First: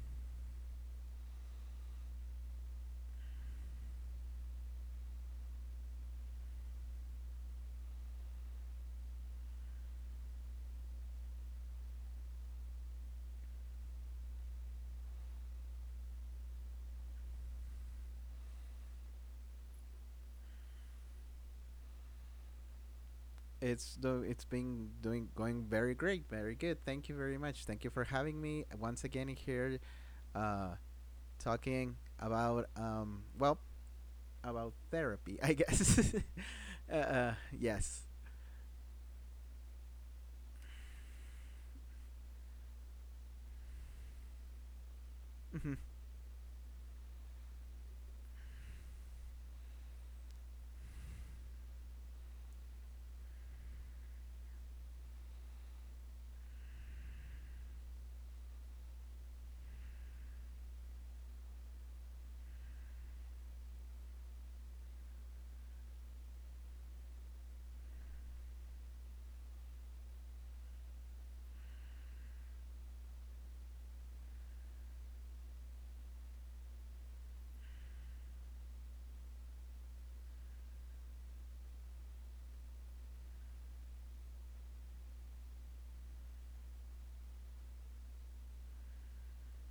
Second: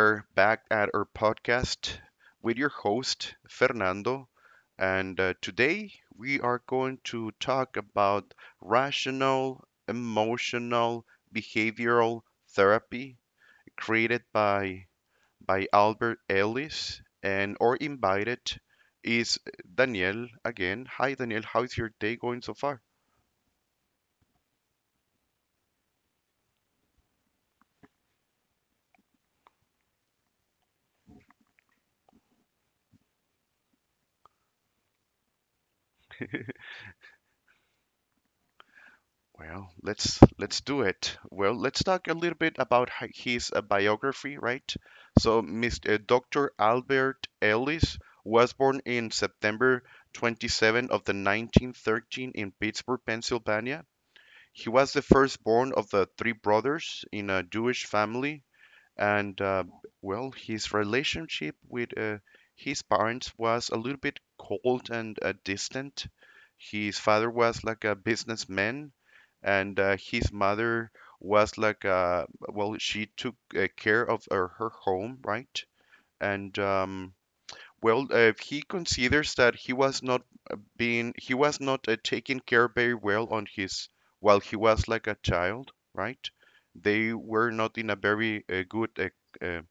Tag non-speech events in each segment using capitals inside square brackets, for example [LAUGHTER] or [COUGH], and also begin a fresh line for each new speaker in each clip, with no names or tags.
are back at our podcast with your host, Fernando. And today we are going to talk about rational, emotional, behavioral therapy created by Albert Ellis. And our invited is Daniel again. Hi, Daniel. How is your day going so far?
It's do it's been doing going very great, very good. Thank you very much. Thank you for having me once again here, uh, talking about well about therapy, I guess. [LAUGHS] Yes.
Well, let's do it. Well, let's talk a little bit about his biography, right? So,
[LAUGHS]
Mr. Dr. Albert Ellis was born in September 27th of the 1913 in Pittsburgh, Pennsylvania. He was the firstborn of the three brothers in a Jewish family and well, his relationship with his parents was a little bit cold and distant. His father was like a businessman, and his mother was like a well, she took care of her home, right? And he considers that he was not taken care very well on his while he was like a child, right? They were not in a very good uh,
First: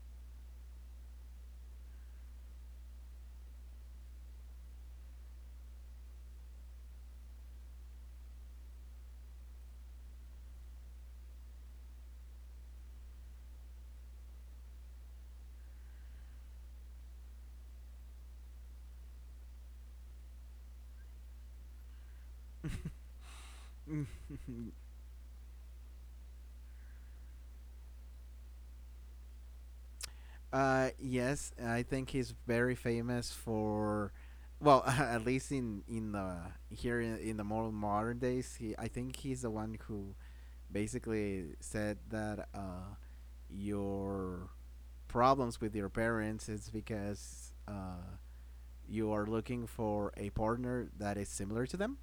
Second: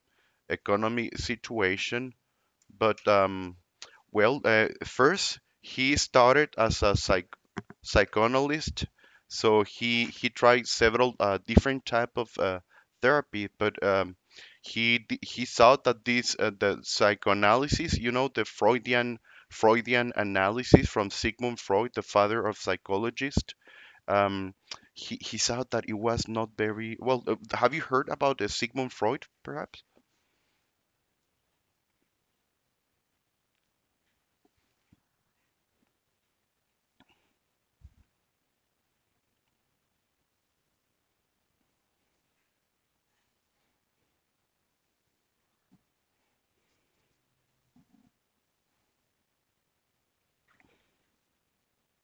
economy situation. But first he started as a psychoanalyst, so he tried several different type of therapy, but he saw that this the psychoanalysis, you know, the Freudian analysis from Sigmund Freud, the father of psychologists. Um, he saw that it was not very well. Have you heard about Sigmund Freud, perhaps?
Yes, I think he's very famous for, well, [LAUGHS] at least in the here in the more modern days. He, I think he's the one who basically said that your problems with your parents is because you are looking for a partner that is similar to them.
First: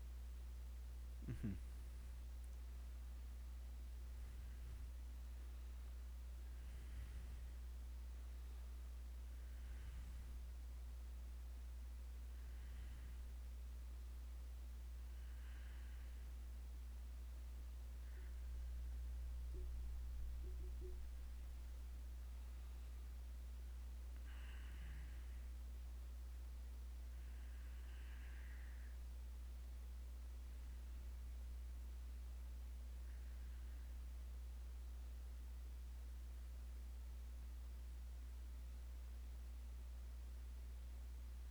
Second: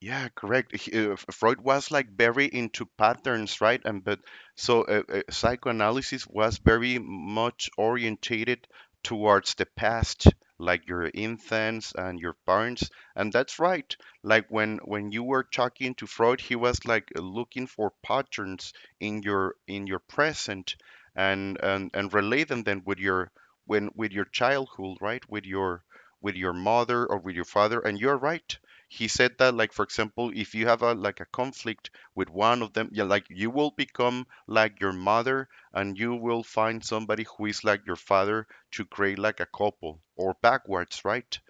Yeah, correct.
Mhm.
Freud was like very into patterns, right? And but so psychoanalysis was very much orientated towards the past, like your infants and your parents. And that's right. Like when you were talking to Freud, he was like looking for patterns in your present and relate them then with your childhood, right? With your mother or with your father. And you're right, he said that, like, for example, if you have a like a conflict with one of them, yeah, like, you will become like your mother and you will find somebody who is like your father to create like a couple, or backwards, right?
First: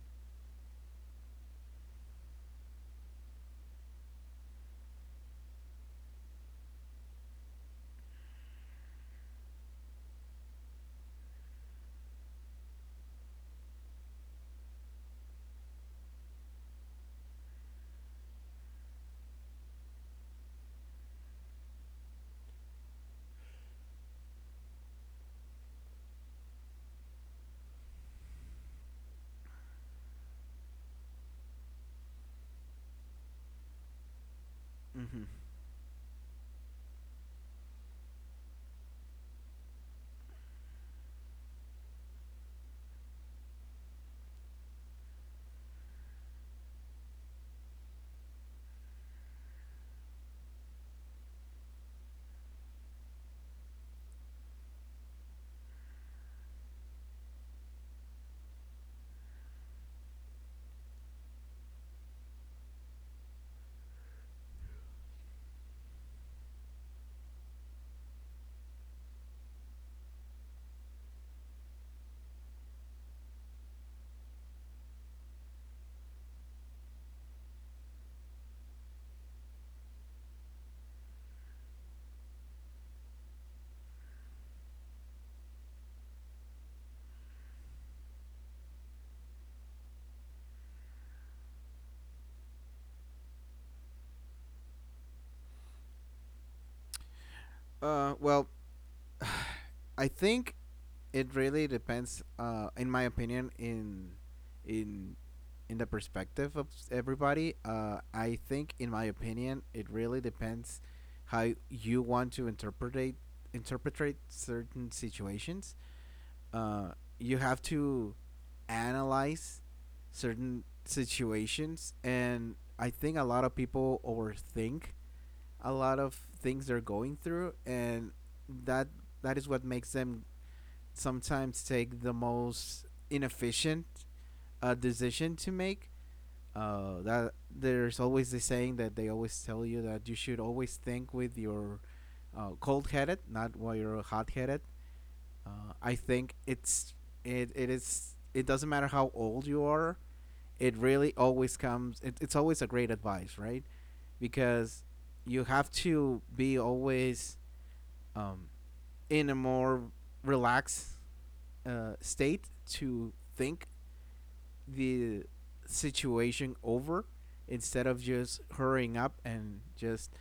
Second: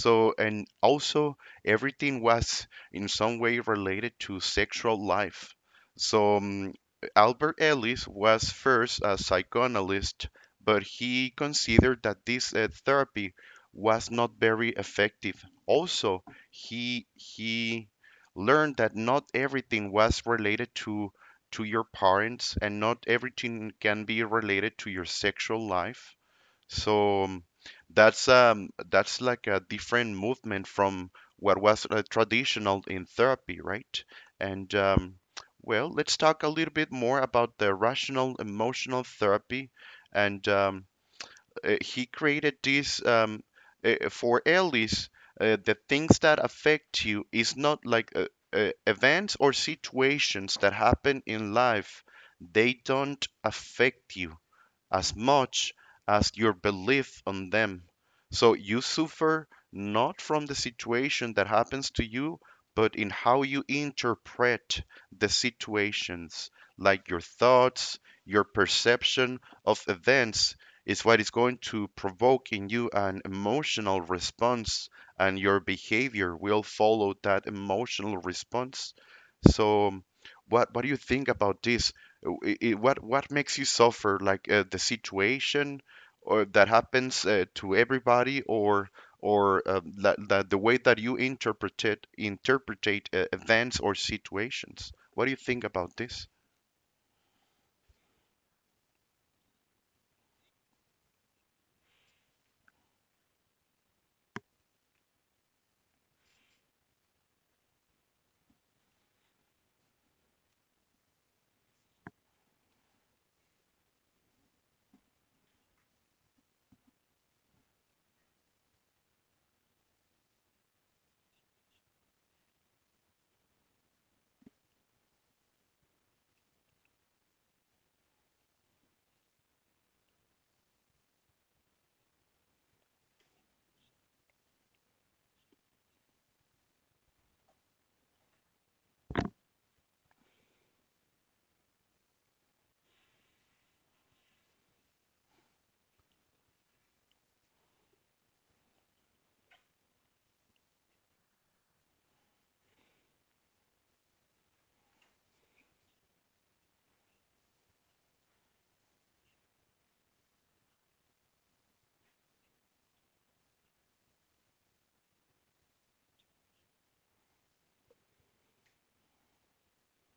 So and also everything was in some way related to sexual life. So Albert Ellis was first a psychoanalyst, but he considered that this therapy was not very effective. Also, he learned that not everything was related to your parents, and not everything can be related to your sexual life. So that's um, that's like a different movement from what was traditional in therapy, right? And um,
Mm-hmm.
well, let's talk a little bit more about the rational emotional therapy. And he created this for Ellis. The things that affect you is not like events or situations that happen in life. They don't affect you as much as your belief on them. So you suffer not from the situation that happens to you, but in how you interpret the situations, like your thoughts, your perception of events is what is going to provoke in you an emotional response, and your behavior will follow that emotional response. So, what do you think about this? What makes you suffer, like, the situation or that happens to everybody, or the way that you interpretate events or situations? What do you think about this?
Well, I think it really depends in my opinion in in the perspective of everybody. Uh, I think in my opinion it really depends how you want to interpret certain situations. Uh, you have to analyze certain situations, and I think a lot of people overthink a lot of things they're going through, and that that is what makes them sometimes take the most inefficient decision to make. That there's always the saying that they always tell you that you should always think with your cold headed, not while you're hot headed. I think it's it, it is it doesn't matter how old you are, it really always comes. It's always a great advice, right? Because you have to be always um, in a more relaxed state to think the situation over instead of just hurrying up and just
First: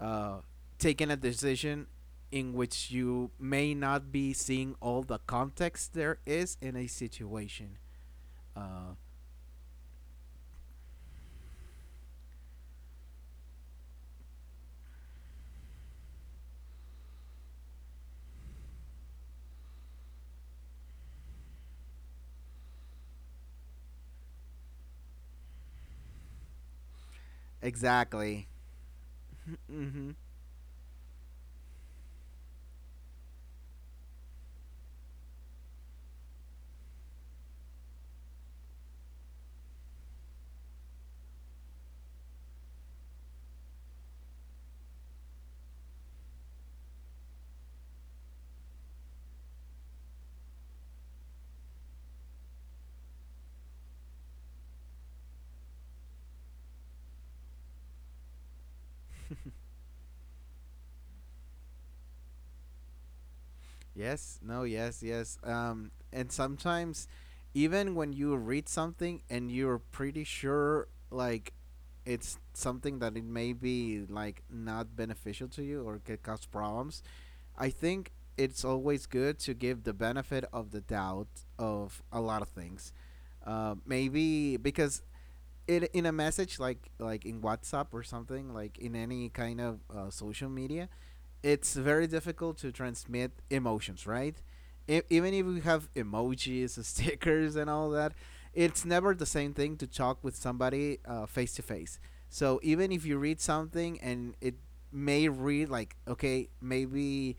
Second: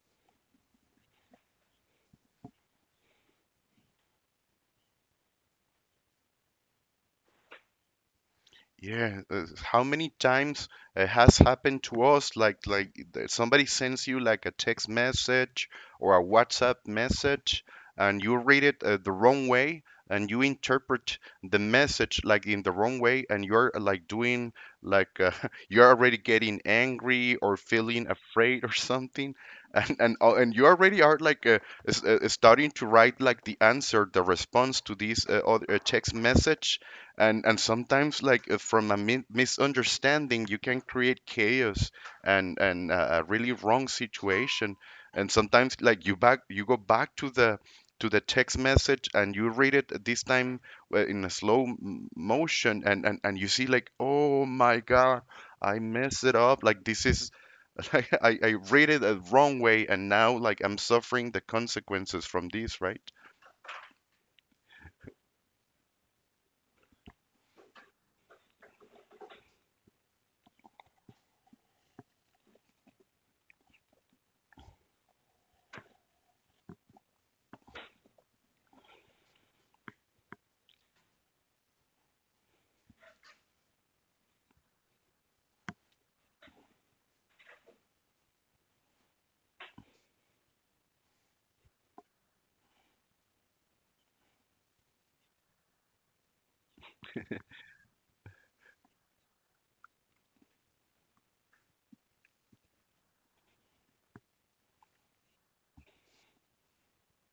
uh, taking a decision in which you may not be seeing all the context there is in a situation. Uh,
Yeah, how many times it has happened to us? Like, somebody sends you like a text message or a WhatsApp message, and you read it the wrong way, and you interpret the message like in the wrong way, and you're like doing like uh, [LAUGHS] you're already getting angry or feeling
exactly.
afraid or something,
[LAUGHS]
and
hmm
and you already are starting to write like the answer, the response to this other text message, and sometimes from a misunderstanding you can create chaos and and a really wrong situation. And sometimes like you back you go back to the text message and you read it this time in a slow motion, and you see like, oh my god, I messed it up like this is [LAUGHS] like I read it the wrong way and now like I'm suffering the consequences from this, right?
Yes, no, yes, yes. And sometimes, even when you read something and you're pretty sure, like, it's something that it may be like not beneficial to you or could cause problems, I think it's always good to give the benefit of the doubt of a lot of things. Maybe because it in a message like in WhatsApp or something like in any kind of social media, it's very difficult to transmit emotions, right? Even if we have emojis, [LAUGHS] stickers, and all that, it's never the same thing to talk with somebody face to face. So even if you read something and it may read like, okay, maybe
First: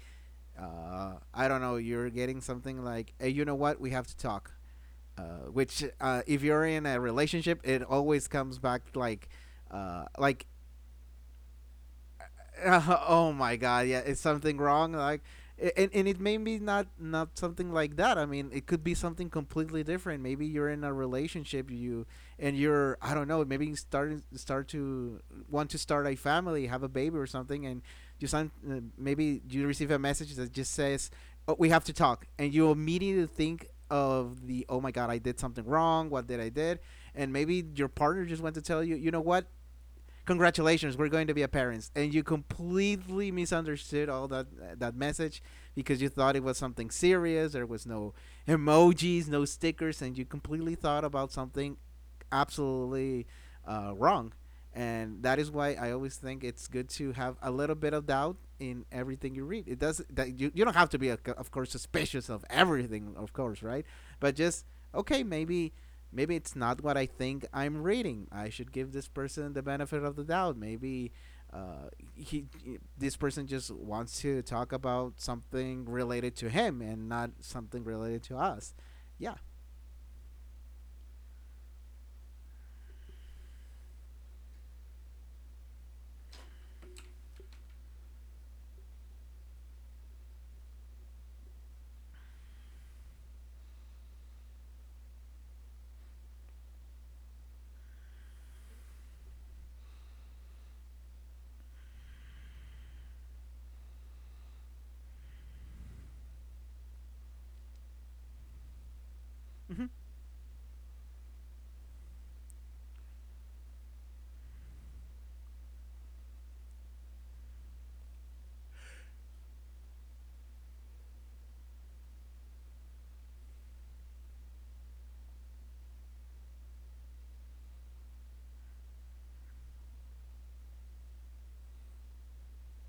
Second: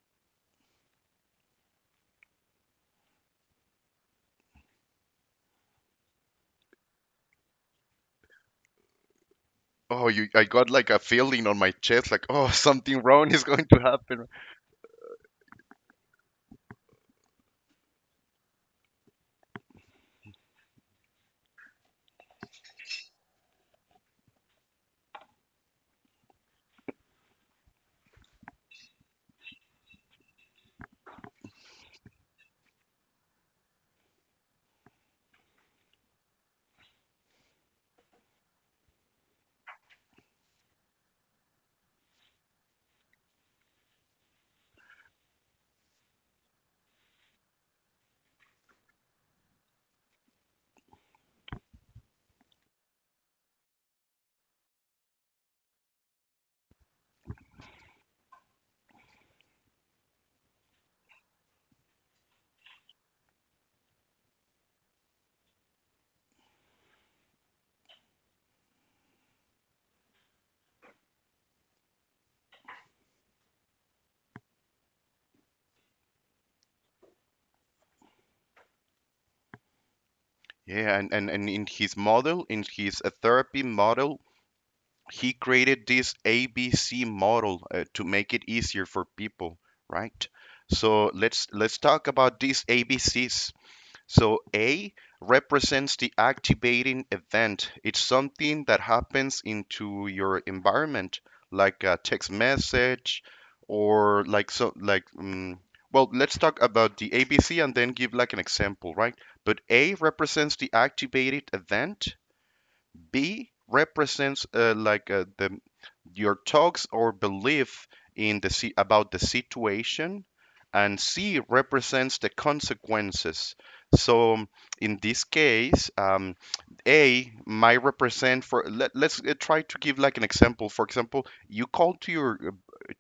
I don't know, you're getting something like, hey, you know what, we have to talk. Uh, which if you're in a relationship, it always comes back
Oh, you, I
like
got like a feeling on my chest like, oh, [LAUGHS]
[LAUGHS]
something wrong
Oh
is
my
going to
god, yeah,
happen.
it's something wrong? Like, and it may be not something like that. I mean, it could be something completely different. Maybe you're in a relationship, you and you're I don't know. Maybe you start to want to start a family, have a baby or something, and you sign, maybe you receive a message that just says, oh, "We have to talk," and you immediately think of the oh my god I did something wrong, what did I did? And maybe your partner just went to tell you you know what, congratulations, we're going to be a parents, and you completely misunderstood all that that message because you thought it was something serious. There was no emojis, no stickers, and you completely thought about something absolutely wrong. And that is why I always think it's good to have a little bit of doubt in everything you read. It does that you don't have to be of course suspicious of everything, of course, right? But just okay, maybe it's not what I think I'm reading. I should give this person the benefit of the doubt. Maybe uh, he, this person just wants to talk about something related to him and not something related to us. Yeah.
Yeah, and and in his model, in his therapy model, he created this ABC model to make it easier for people, right? So let's talk about these ABCs. So A represents the activating event. It's something that happens into your environment, like a text message, or like, well, let's talk about the ABC and then give like an example, right? But A
Mm-hmm.
represents the activated event. B represents the your thoughts or belief about the situation, and C represents the consequences. So in this case, A might represent for let's try to give like an example. For example, you call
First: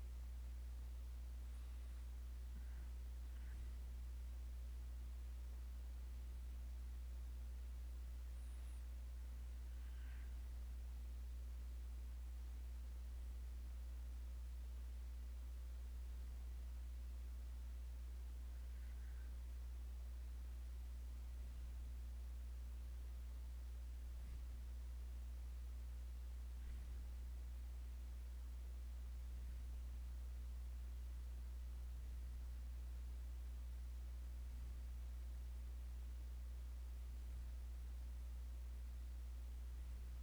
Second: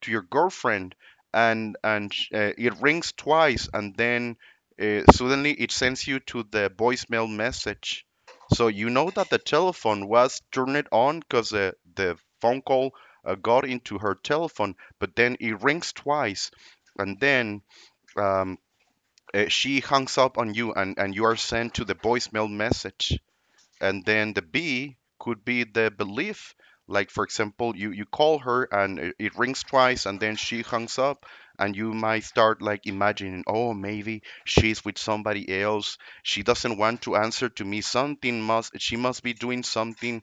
to your girlfriend, and it rings twice, and then suddenly it sends you to the voicemail message. So you know that the telephone was turned on because the phone call got into her telephone, but then it rings twice, and then um, she hangs up on you, and you are sent to the voicemail message. And then the B could be the belief. Like, for example, you call her and it rings twice, and then she hangs up, and you might start like imagining, oh, maybe she's with somebody else. She doesn't want to answer to me. Something must she must be doing something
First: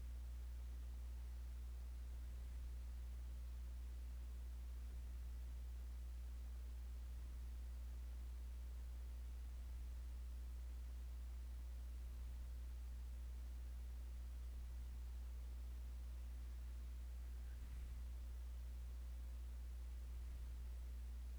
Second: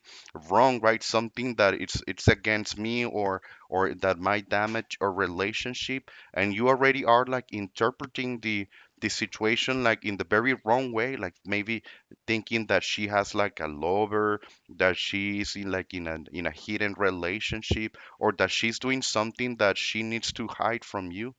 wrong, right? Something that it's against me or that might damage a relationship. And you already are like interpreting the situation like in the very wrong way, like maybe thinking that she has like a lover, that she's in like in a hidden relationship, or that she's doing something that she needs to hide from you,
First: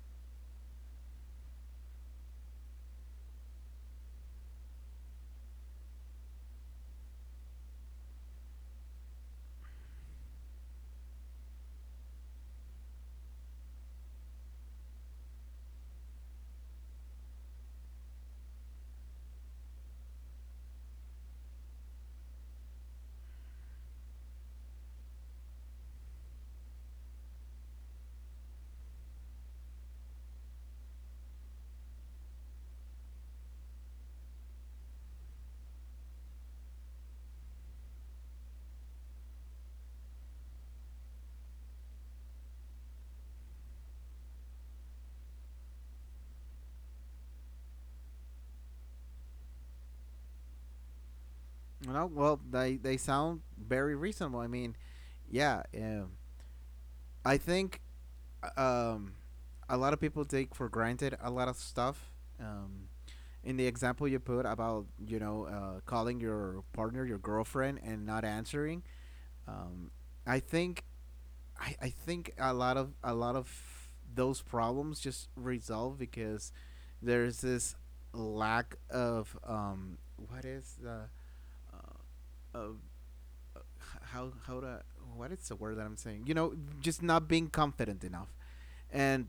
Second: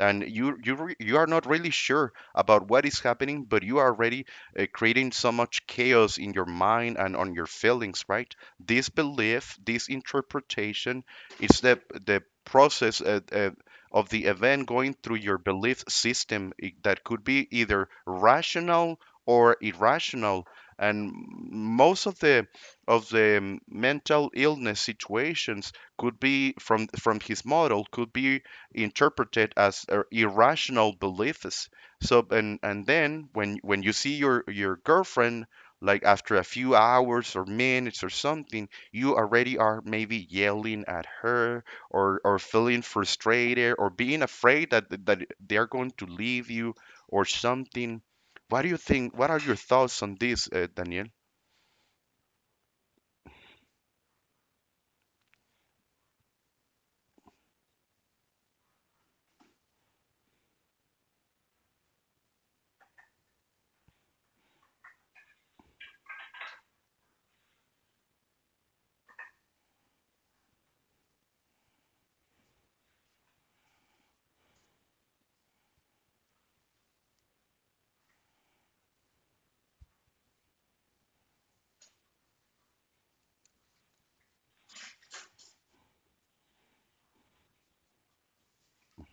and you are not really sure about what is happening, but you are already creating so much chaos in your mind and on your feelings, right? This belief, this interpretation, is the process of the event going through your belief system, that could be either rational or irrational, and most of the mental illness situations could be, from his model, could be interpreted as irrational beliefs. So, and then when you see your girlfriend like after a few hours or minutes or something, you already are maybe yelling at her or feeling frustrated or being afraid that that they're going to leave you or something. What do you think? What are your thoughts on this, Daniel?
You know, well, they sound very reasonable. I mean, yeah. I think um, a lot of people take for granted a lot of stuff. Um, in the example you put about you know calling your partner your girlfriend and not answering, um, I think I think a lot of those problems just resolve because there's this lack of what is the of how to what is the word that I'm saying? You know, just not being confident enough and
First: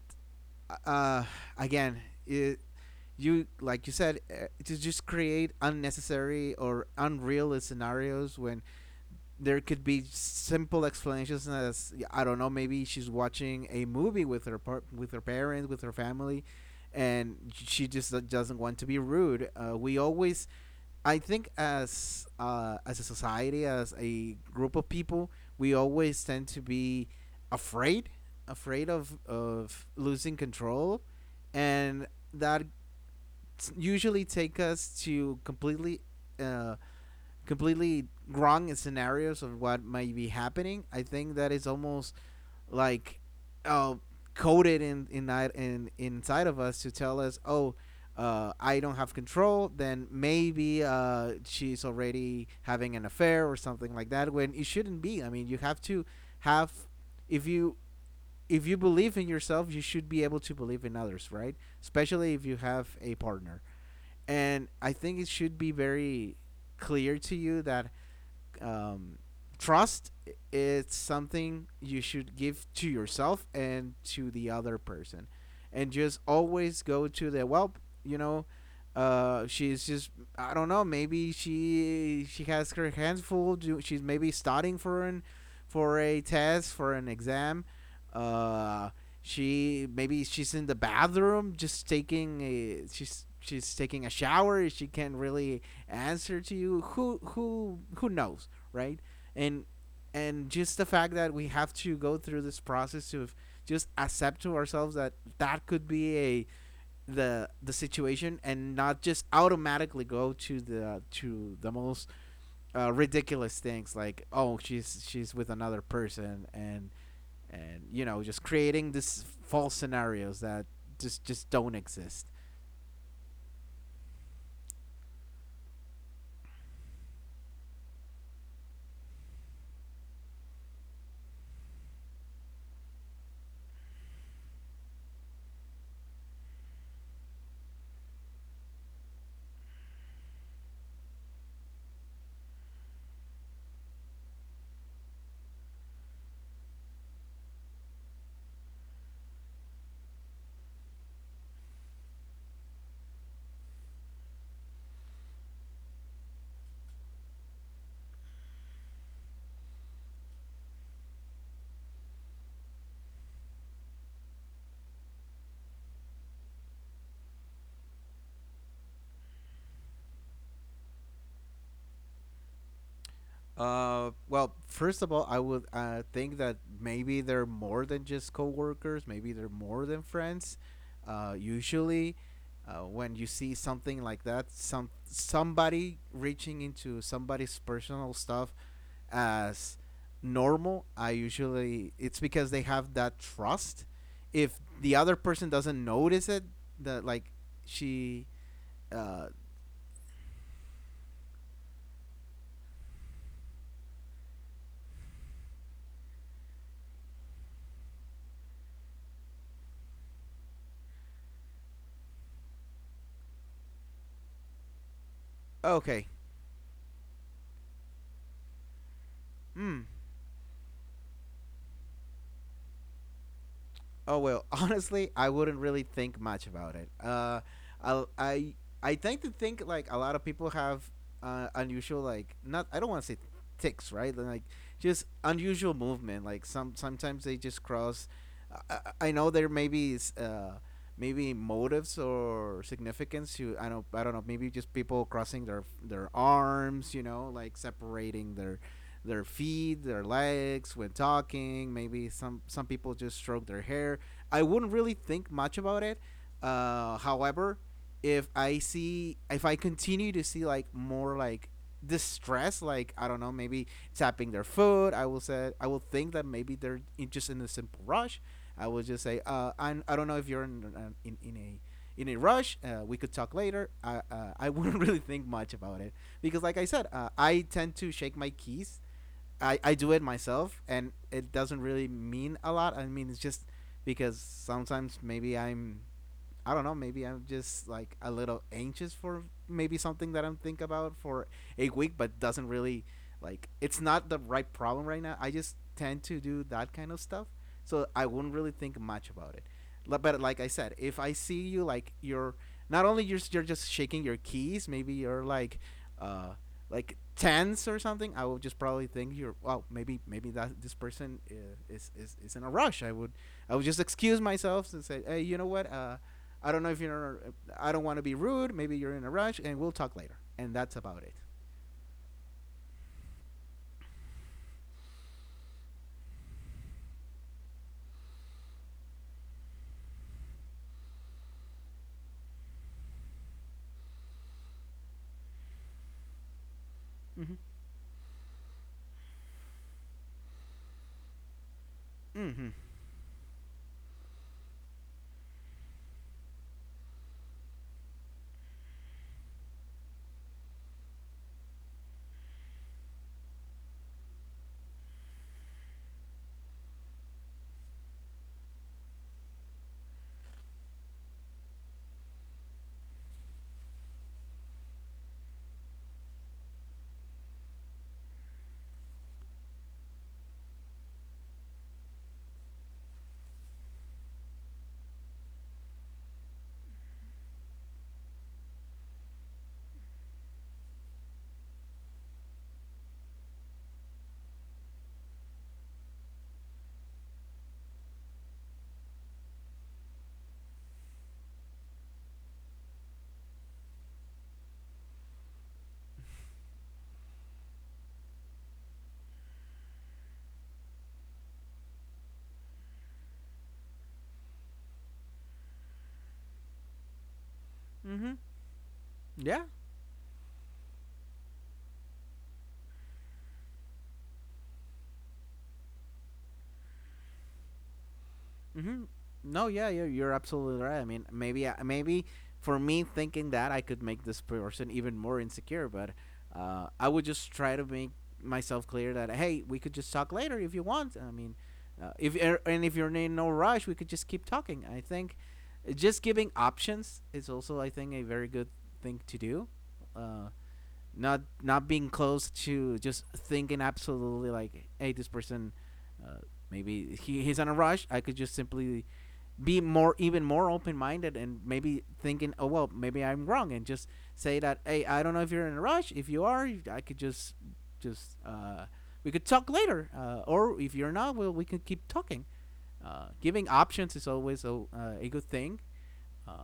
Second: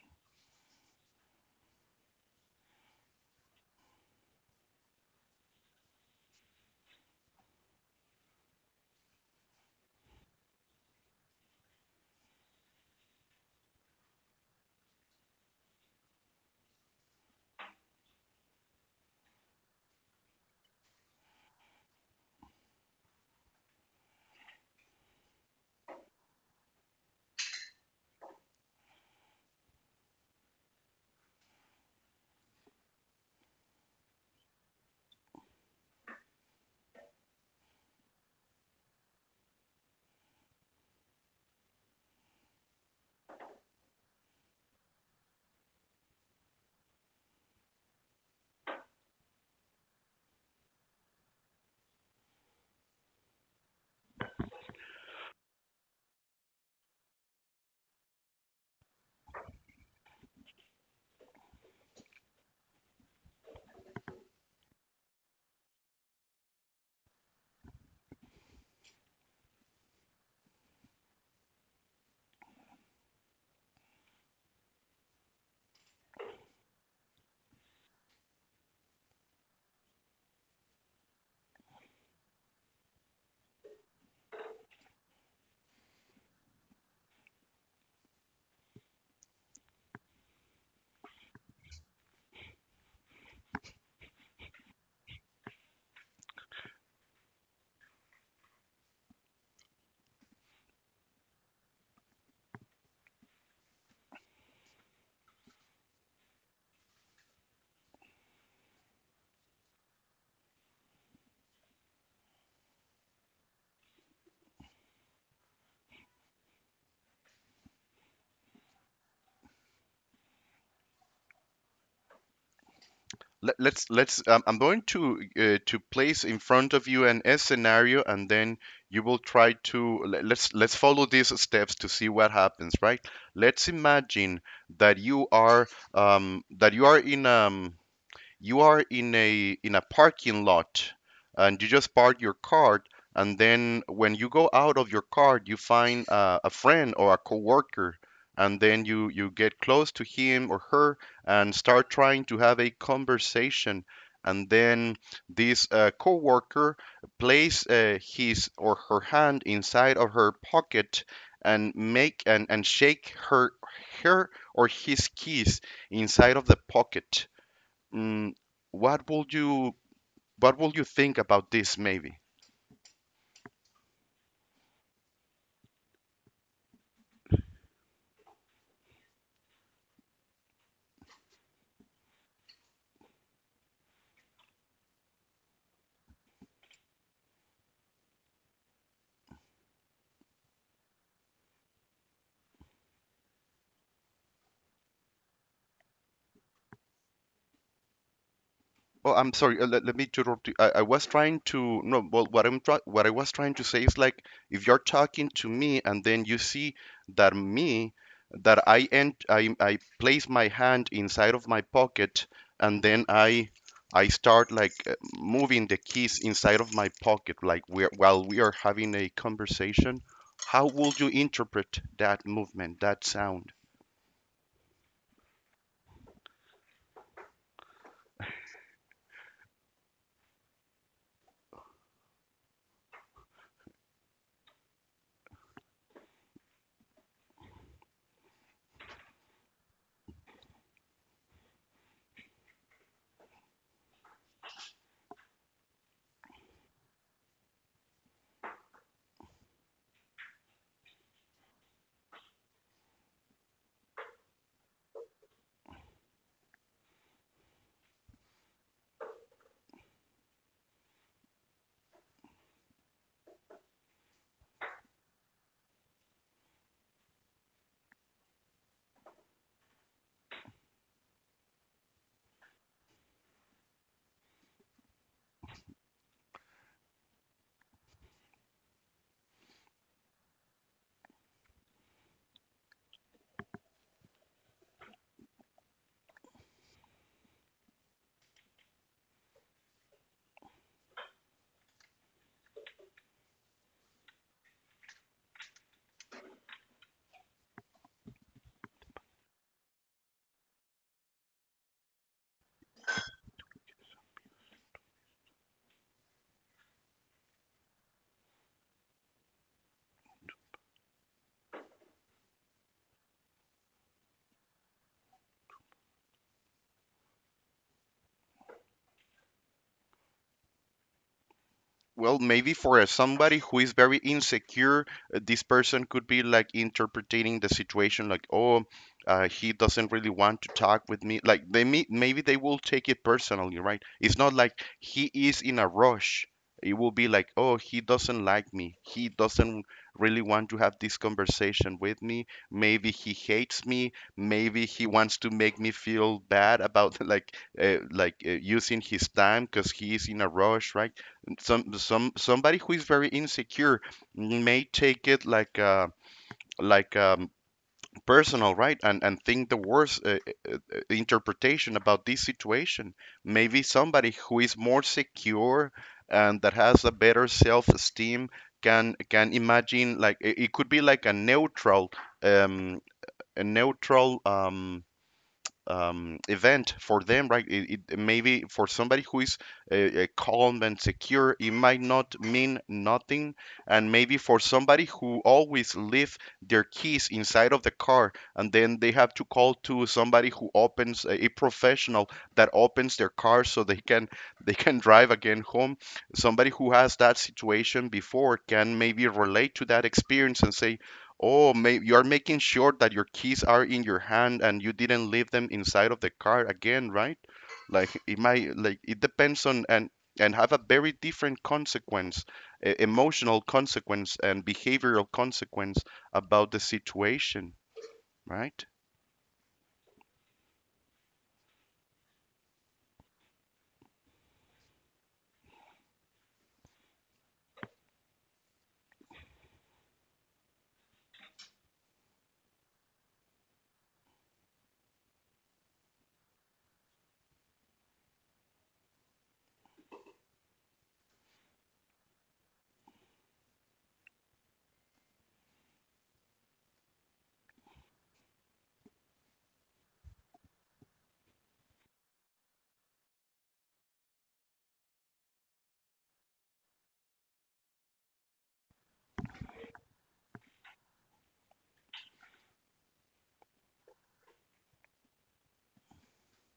uh, again, it, you like you said to just create unnecessary or unreal scenarios when there could be simple explanations as I don't know, maybe she's watching a movie with her with her parents, with her family, and she just doesn't want to be rude. We always, I think, as a society, as a group of people, we always tend to be afraid, afraid of losing control, and that usually take us to completely uh, completely wrong scenarios of what might be happening. I think that is almost like uh, coded in inside of us to tell us, oh, I don't have control. Then maybe she's already having an affair or something like that. When it shouldn't be. I mean, you have to have if you if you believe in yourself, you should be able to believe in others, right? Especially if you have a partner, and I think it should be very clear to you that um, trust, it's something you should give to yourself and to the other person, and just always go to the well, you know, she's just I don't know, maybe she has her hands full, she's maybe studying for an for a test, for an exam. Uh, she maybe she's in the bathroom just taking a she's taking a shower, she can't really answer to you. Who knows, right? And and just the fact that we have to go through this process to just accept to ourselves that that could be a the situation and not just automatically go to the most ridiculous things like oh she's with another person, and you know just creating this false scenarios that just don't exist.
Let's. I'm going to place in front of you an S scenario, and then you will try to let's follow these steps to see what happens. Right? Let's imagine that you are that you are in a parking lot, and you just park your car, and then when you go out of your car you find a friend or a coworker, and then you get close to him or her and start trying to have a conversation, and then this coworker place his or her hand inside of her pocket and make and shake her her or his keys inside of the pocket. Mm, what would you what would you think about this, maybe?
Well, first of all, I would think that maybe they're more than just coworkers. Maybe they're more than friends. Uh, usually, when you see something like that, some somebody reaching into somebody's personal stuff as normal, I usually it's because they have that trust. If the other person doesn't notice it, that like she,
Oh,
uh,
I'm sorry. Let me interrupt you. I was trying to no. Well, what I'm try, what I was trying to say is like, if you're talking to me, and then you see that me, that I end I place my hand inside of my pocket, and then I start moving the
okay,
keys inside of my pocket like we're while we are having a
hmm,
conversation. How would you interpret that movement, that sound?
oh well, [LAUGHS] honestly, I wouldn't really think much about it. Uh, I I I tend to think like a lot of people have unusual like not I don't want to say ticks right, like just unusual movement, like sometimes they just cross. I, I know there maybe is maybe motives or significance to I don't know, maybe just people crossing their arms, you know, like separating their feet, their legs when talking. Maybe some people just stroke their hair. I wouldn't really think much about it. However, if I see if I continue to see like more like distress, like I don't know, maybe tapping their foot, I will think that maybe they're in, just in a simple rush. I will just say, I'm, I don't know if you're in in a rush. We could talk later. I [LAUGHS] wouldn't really think much about it because, like I said, I tend to shake my keys. I do it myself and it doesn't really mean a lot. I mean, it's just because sometimes I don't know, maybe I'm just like a little anxious for maybe something that I'm think about for a week, but doesn't really like, it's not the right problem right now. I just tend to do that kind of stuff. So I wouldn't really think much about it. But like I said, if I see you like you're not only you're just shaking your keys, maybe you're uh like tense or something, I would just probably think you're well, maybe that this person is in a rush. I would just excuse myself and say, hey, you know what? I don't know if you're. I don't want to be rude. Maybe you're in a rush, and we'll talk later. And that's about it.
Well, maybe for a somebody who is very insecure, this person could be like interpreting the situation like, oh, he doesn't really want to talk with me. Like they may, maybe they will take it personally, right? It's not like he is in a rush. It will be like,
Mm-hmm.
oh, he doesn't like me. He doesn't really want to have this conversation with me.
Mm-hmm.
Maybe he hates me. Maybe he wants to make me feel bad about [LAUGHS] like, using his time because he is in a rush, right? Somebody who is very insecure may take it like personal, right, and think the worst interpretation about this situation. Maybe somebody who is more secure and that has a better self-esteem can imagine like it could be like um a neutral event for them, right? It maybe for somebody who is calm and secure, it might not mean nothing, and maybe for somebody who always leave their keys inside of the car, and then they have to call to somebody who opens a professional that opens their car so they can [LAUGHS] they can drive again home. Somebody who has that situation before can maybe relate to that experience and say, oh, may, you're making sure that your keys are in your hand and you didn't leave them inside of the car again, right? Like it
Mm-hmm.
might, like it depends
Yeah,
on and have a very different consequence, e- emotional consequence and behavioral consequence about the situation, right?
hmm no, yeah, you're absolutely right. I mean, maybe for me thinking that I could make this person even more insecure, but I would just try to make myself clear that hey, we could just talk later if you want. I mean, if and if you're in no rush, we could just keep talking. I think just giving options is also, I think, a very good thing to do. Uh, not being close to just thinking absolutely like, hey, this person, uh, maybe he's on a rush, I could just simply be more, even more open-minded, and maybe thinking, oh well, maybe I'm wrong, and just say that, hey, I don't know if you're in a rush. If you are, I could just we could talk later, or if you're not, well, we can keep talking. Giving options is always a good thing uh,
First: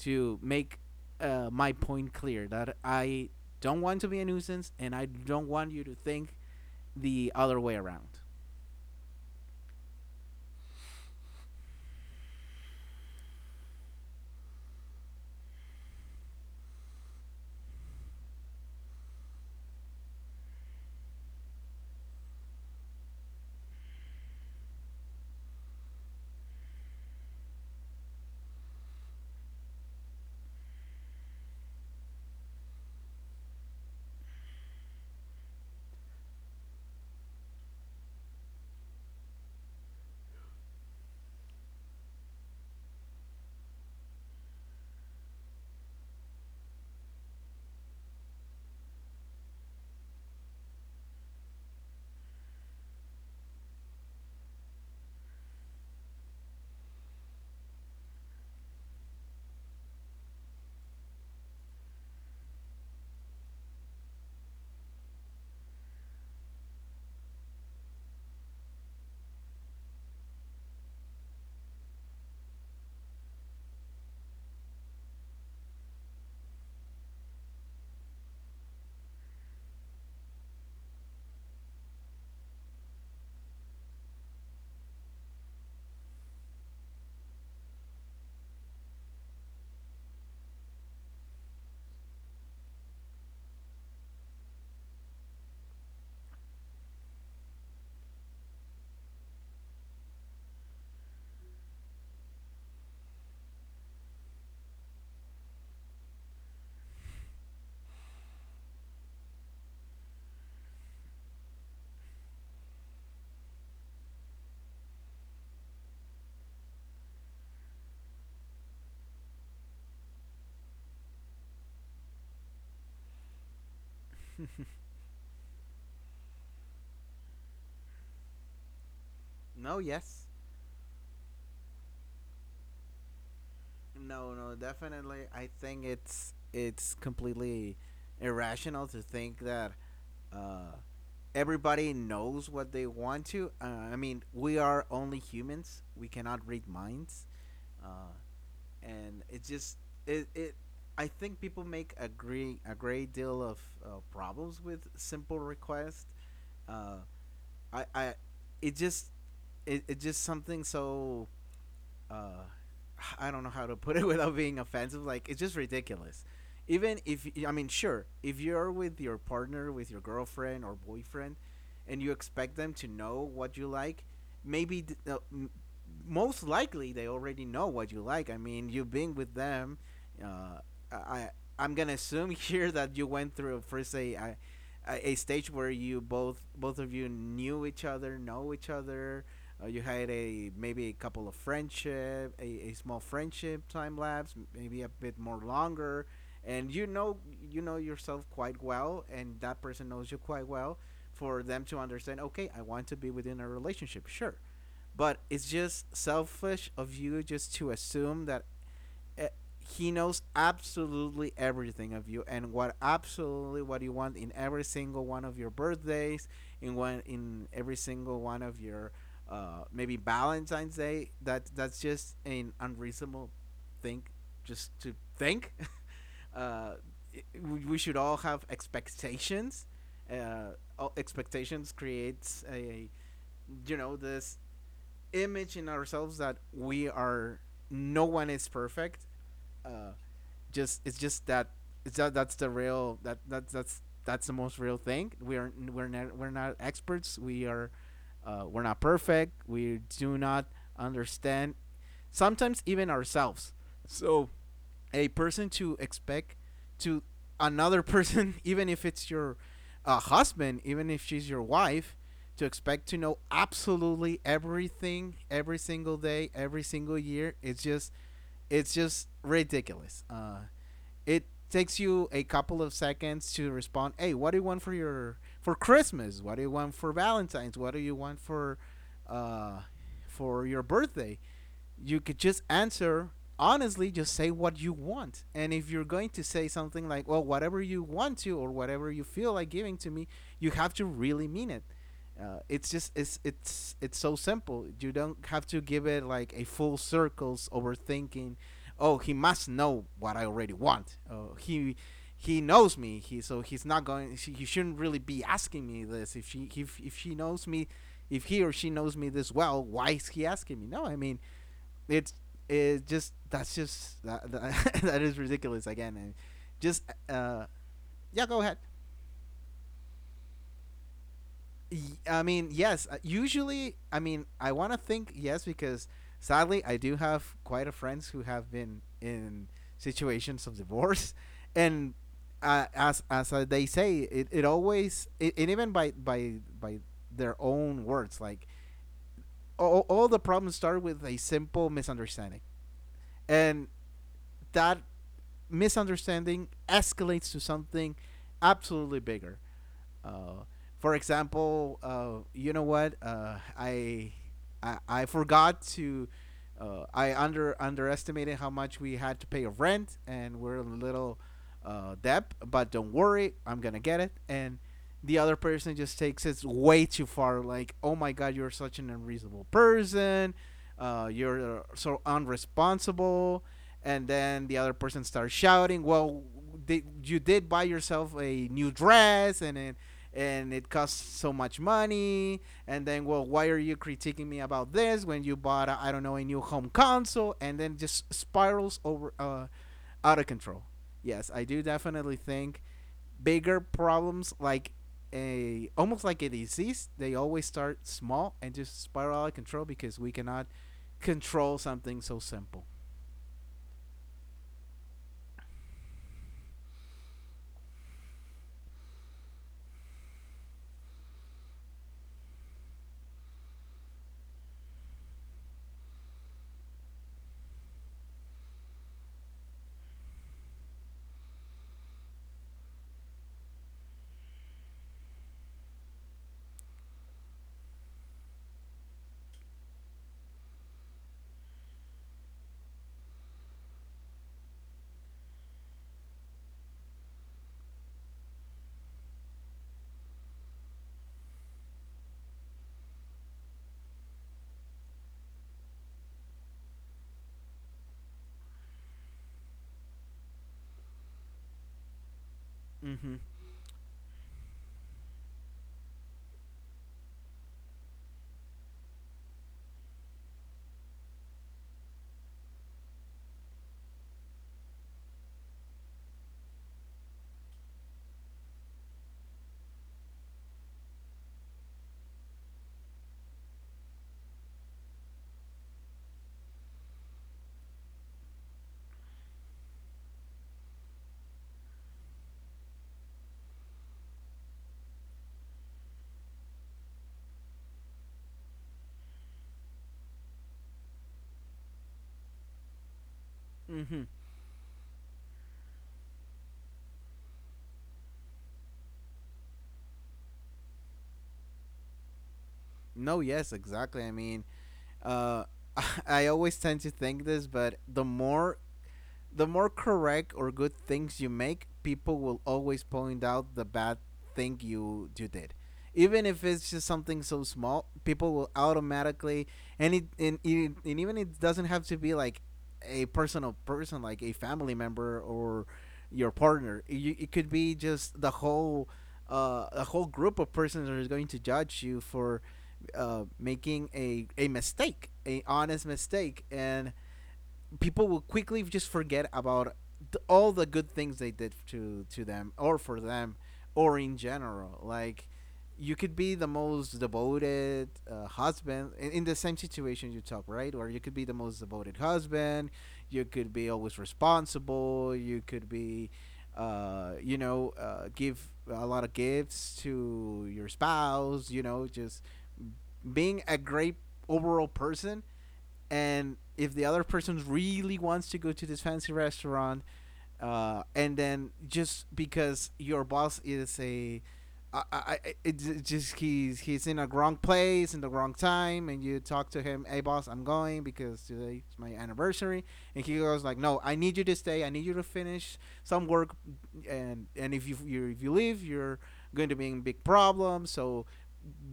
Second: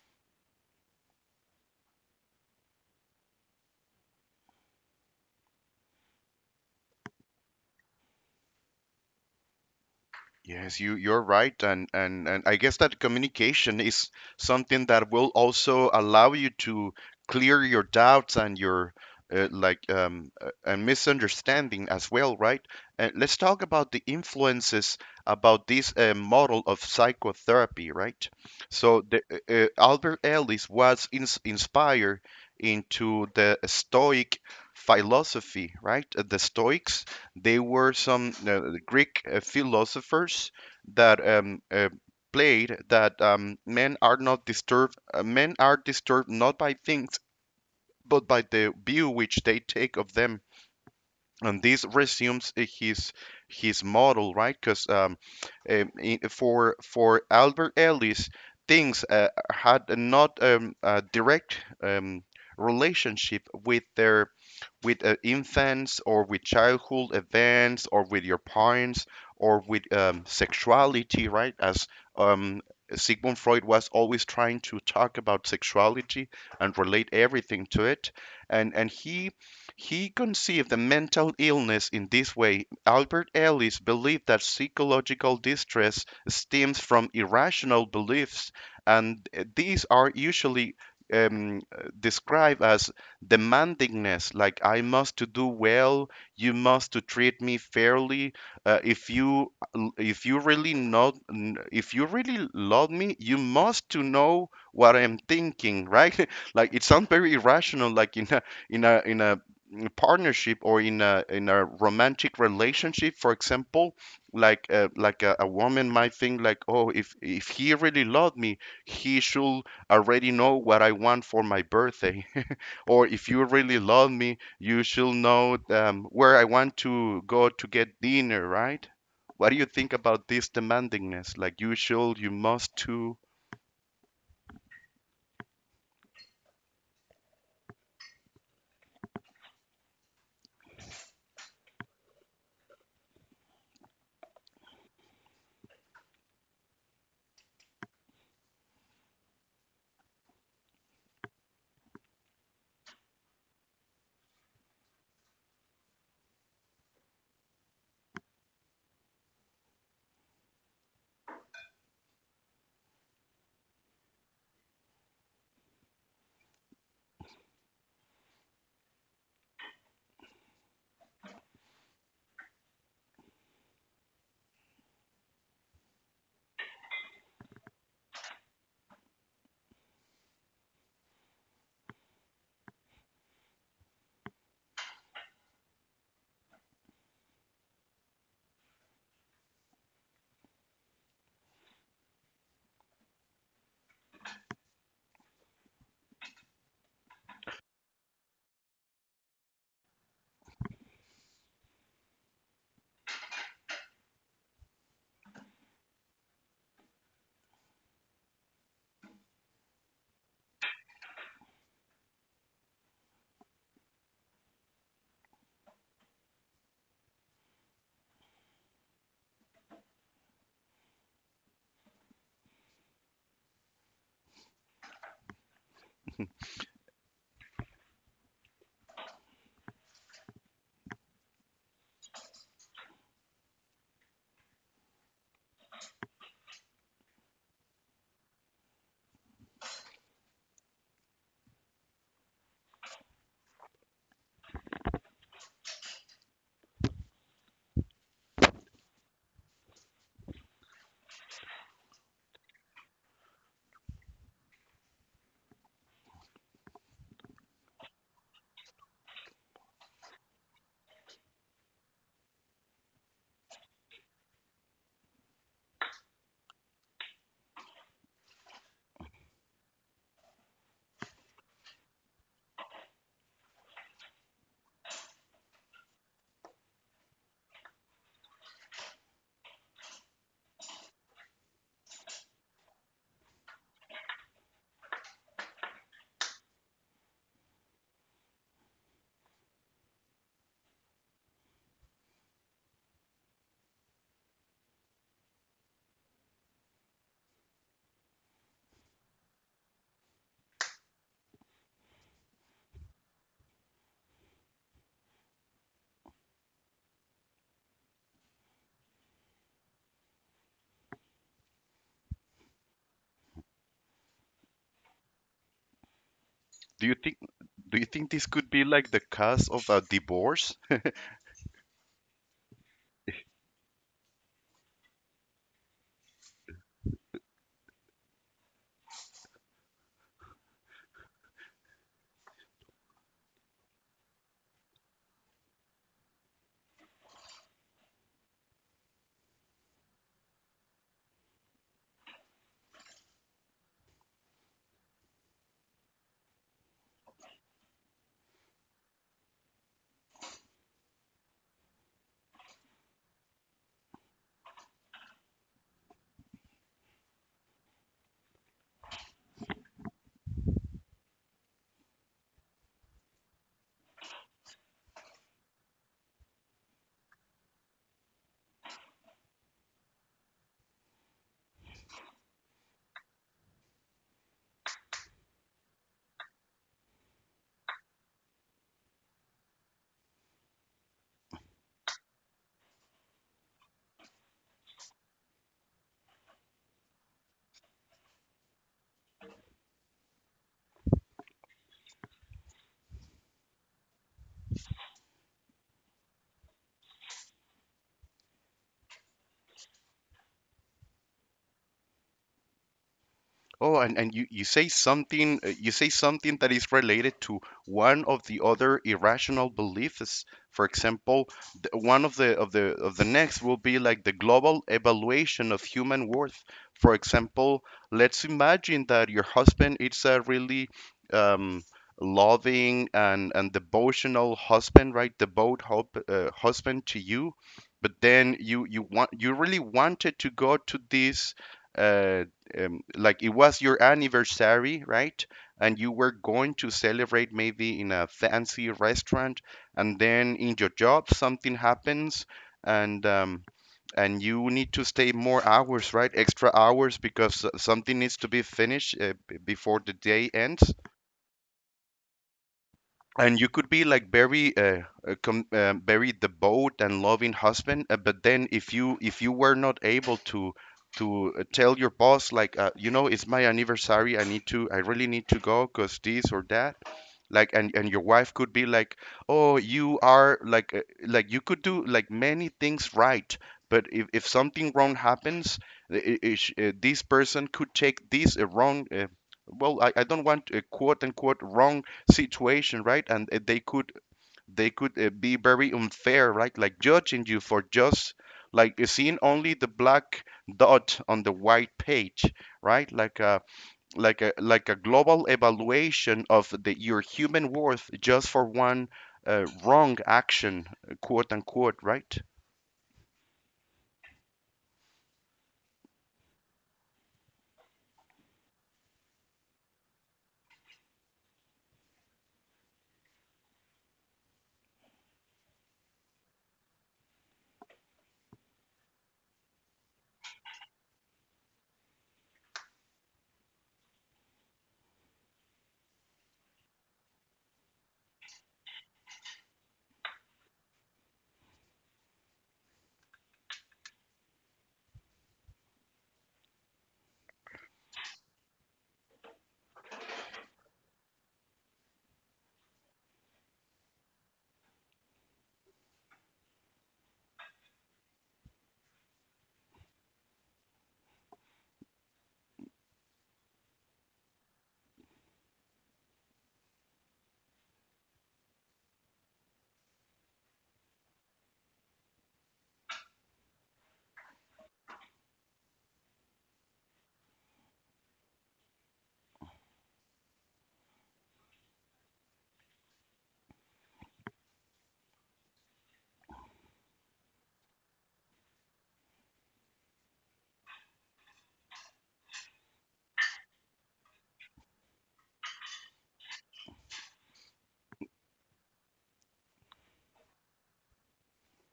to make my point clear, that I don't want to be a nuisance and I don't want you to think the other way around.
Yes, you're right, and I guess that communication is something that will also allow you to clear your doubts and your and misunderstanding as well, right? Let's talk about the influences about this model of psychotherapy, right? So Albert Ellis was inspired into the Stoic philosophy, right? The Stoics, they were some Greek philosophers that played that men are not disturbed. Men are disturbed not by things, but by the view which they take of them, and this resumes his model, right? Because for Albert Ellis, things had not a direct relationship with their with infants, or with childhood events, or with your parents, or with sexuality, right? As um, Sigmund Freud was always trying to talk about sexuality and relate everything to it, and he conceived the mental illness in this way. Albert Ellis believed that psychological distress stems from irrational beliefs, and these are usually described as demandingness, like I must to do well, you must to treat me fairly. Uh, if you if you really not if you really love me, you must to know what I'm thinking, right? [LAUGHS] Like it sounds very irrational, like in a in a in a in partnership or in a romantic relationship, for example. Like like a woman might think like, oh, if he really loved me, he should already know what I want for my birthday, [LAUGHS] or if you really love me, you should know where I want to go to get dinner, right? What do you
No,
think
yes.
about this demandingness, like you should, you must to
No, no, definitely. I think it's completely irrational to think that uh, everybody knows what they want to. I mean, we are only humans. We cannot read minds. Uh, and it just it it I think people make a great deal of problems with simple requests. Uh, I It just it just something so uh I don't know how to put it [LAUGHS] without being offensive. Like, it's just ridiculous. Even if, I mean, sure, if you're with your partner, with your girlfriend or boyfriend, and you expect them to know what you like, maybe th- uh, m- most likely they already know what you like. I mean, you've been with them. Uh, I I'm gonna assume [LAUGHS] here that you went through first a stage where you both both of you knew each other, know each other, you had a, maybe a couple of friendship, a small friendship time lapse, maybe a bit more longer, and you know yourself quite well, and that person knows you quite well, for them to understand. Okay, I want to be within a relationship, sure, but it's just selfish of you just to assume that eh, he knows absolutely everything of you, and what absolutely what you want in every single one of your birthdays, in every single one of your maybe Valentine's Day. That's just an unreasonable thing, just to think. [LAUGHS] uh, we should all have expectations. Uh, Expectations creates a, you know, this image in ourselves that we are, no one is perfect, uh, just it's just that it's that that's that's the most real thing. We are, we're not experts. We are, we're not perfect. We do not understand sometimes even ourselves. So a person to expect to another [LAUGHS] person, even if it's your husband, even if she's your wife, to expect to know absolutely everything every single day, every single year. It's just ridiculous. It takes you a couple of seconds to respond. Hey, what do you want for your, for Christmas? What do you want for Valentine's? What do you want uh, for your birthday? You could just answer honestly, just say what you want. And if you're going to say something like, well, whatever you want to, or whatever you feel like giving to me, you have to really mean it. It's just, it's it's so simple. You don't have to give it like a full circles overthinking. Oh, he must know what I already want. Oh, he knows me, he, so he's not going, he shouldn't really be asking me this if she, if she knows me, if he or she knows me this well, why is he asking me? No, I mean, it's, it just, that's just that, [LAUGHS] that is ridiculous again. And just
do you think,
uh
do you think this
yeah, go
could
ahead.
be like the cause of a divorce?
I mean, yes, usually, I mean, I want to think yes, because sadly I do have quite a friends who have been in situations of divorce [LAUGHS] and as they say it, it always, and even by their own words like, all the problems start with a simple misunderstanding, and that misunderstanding escalates to something absolutely bigger. Uh, for example, you know what? I forgot to. I under underestimated how much we had to pay of rent, and we're a little debt. But don't worry, I'm gonna get it. And the other person just takes it way too far. Like, oh my God, you're such an unreasonable person. You're so unresponsible. And then the other person starts shouting, well, you did buy yourself a new dress, and it costs so much money. And then, well, why are you critiquing me about this when you bought, a, I don't know, a new home console? And then just spirals over out of control. Yes, I do definitely think bigger problems, like a, almost like a disease, they always start small and just spiral out of control because we cannot control something so simple.
Oh, and you say something you say something that is related to one of the other irrational beliefs. For example, the, one of the next will be like the global evaluation of human worth. For example, let's imagine that your husband is a really um, loving and devotional husband, right? Devout hope, husband to you, but then you want you really wanted to go to this Uh, like it was your anniversary, right? And you were going to celebrate maybe in a fancy restaurant, and then in your job something happens, and um, and you need to stay more hours, right? Extra hours, because something needs to be finished before the day ends,
Mm-hmm.
and you could be like very very devout and loving husband, but then if you were not able to tell your boss like, you know, it's my anniversary, I need to I really need to go because this or that. And your wife could be like, oh, you are like you could do like many things, right? But if something wrong happens, this person could take this wrong well, I don't want a quote unquote wrong situation, right? And they could be very unfair, right? Like judging you for just like, eh, seeing only the black dot on the white page, right? Like a
Mm-hmm.
like a like a global evaluation of the your human worth just for one wrong action, eh, quote unquote, right?
No, yes, exactly. I mean, uh [LAUGHS] I always tend to think this, but the more correct or good things you make, people will always point out the bad thing you did. Even if it's just something so small, people will automatically, and even it doesn't have to be like a personal person, like a family member or your partner. It, you- it could be just the whole a whole group of persons that is going to judge you for making a mistake, a honest mistake, and people will quickly just forget about all the good things they did to them or for them, or in general. Like, you could be the most devoted husband in the same situation you talk, right? Or you could be the most devoted husband, you could be always responsible, you could be you know, give a lot of gifts to your spouse, you know, just being a great overall person. And if the other person really wants to go to this fancy restaurant, and then just because your boss is a, it just, he's in a wrong place in the wrong time, and you talk to him, "Hey, boss, I'm going because today's my anniversary," and he goes like, "No, I need you to stay. I need you to finish some work, and if you, if you leave, you're going to be in big problems. So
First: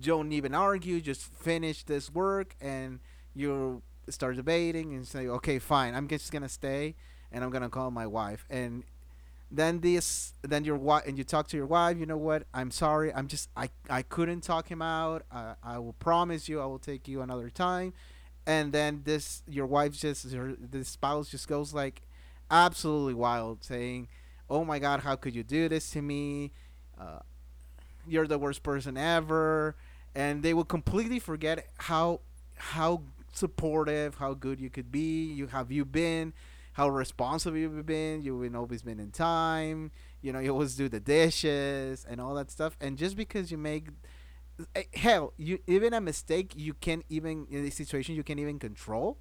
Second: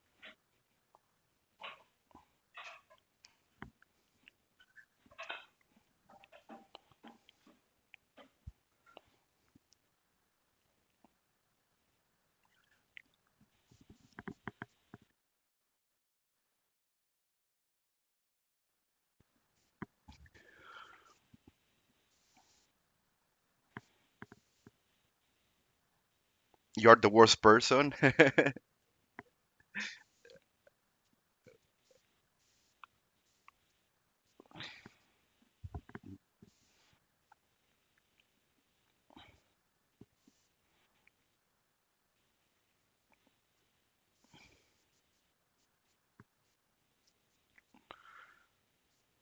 don't even argue. Just finish this work." And you start debating and say, okay, fine, I'm just gonna stay, and I'm gonna call my wife. And then this, then your wife, and you talk to your wife. You know what? I'm sorry. I'm just, I couldn't talk him out. I will promise you, I will take you another time. And then this, your wife just her, this spouse just goes like absolutely wild, saying, "Oh my God, how could you do this to me?"
You're
Uh,
the worst person.
you're the worst person ever, and they will completely forget how supportive, how good you could be, you been, how responsive you've been, you've always been in time, you know, you always do the dishes and all that stuff. And just because you make hell, you even a mistake, you can't even, in a situation you can't even control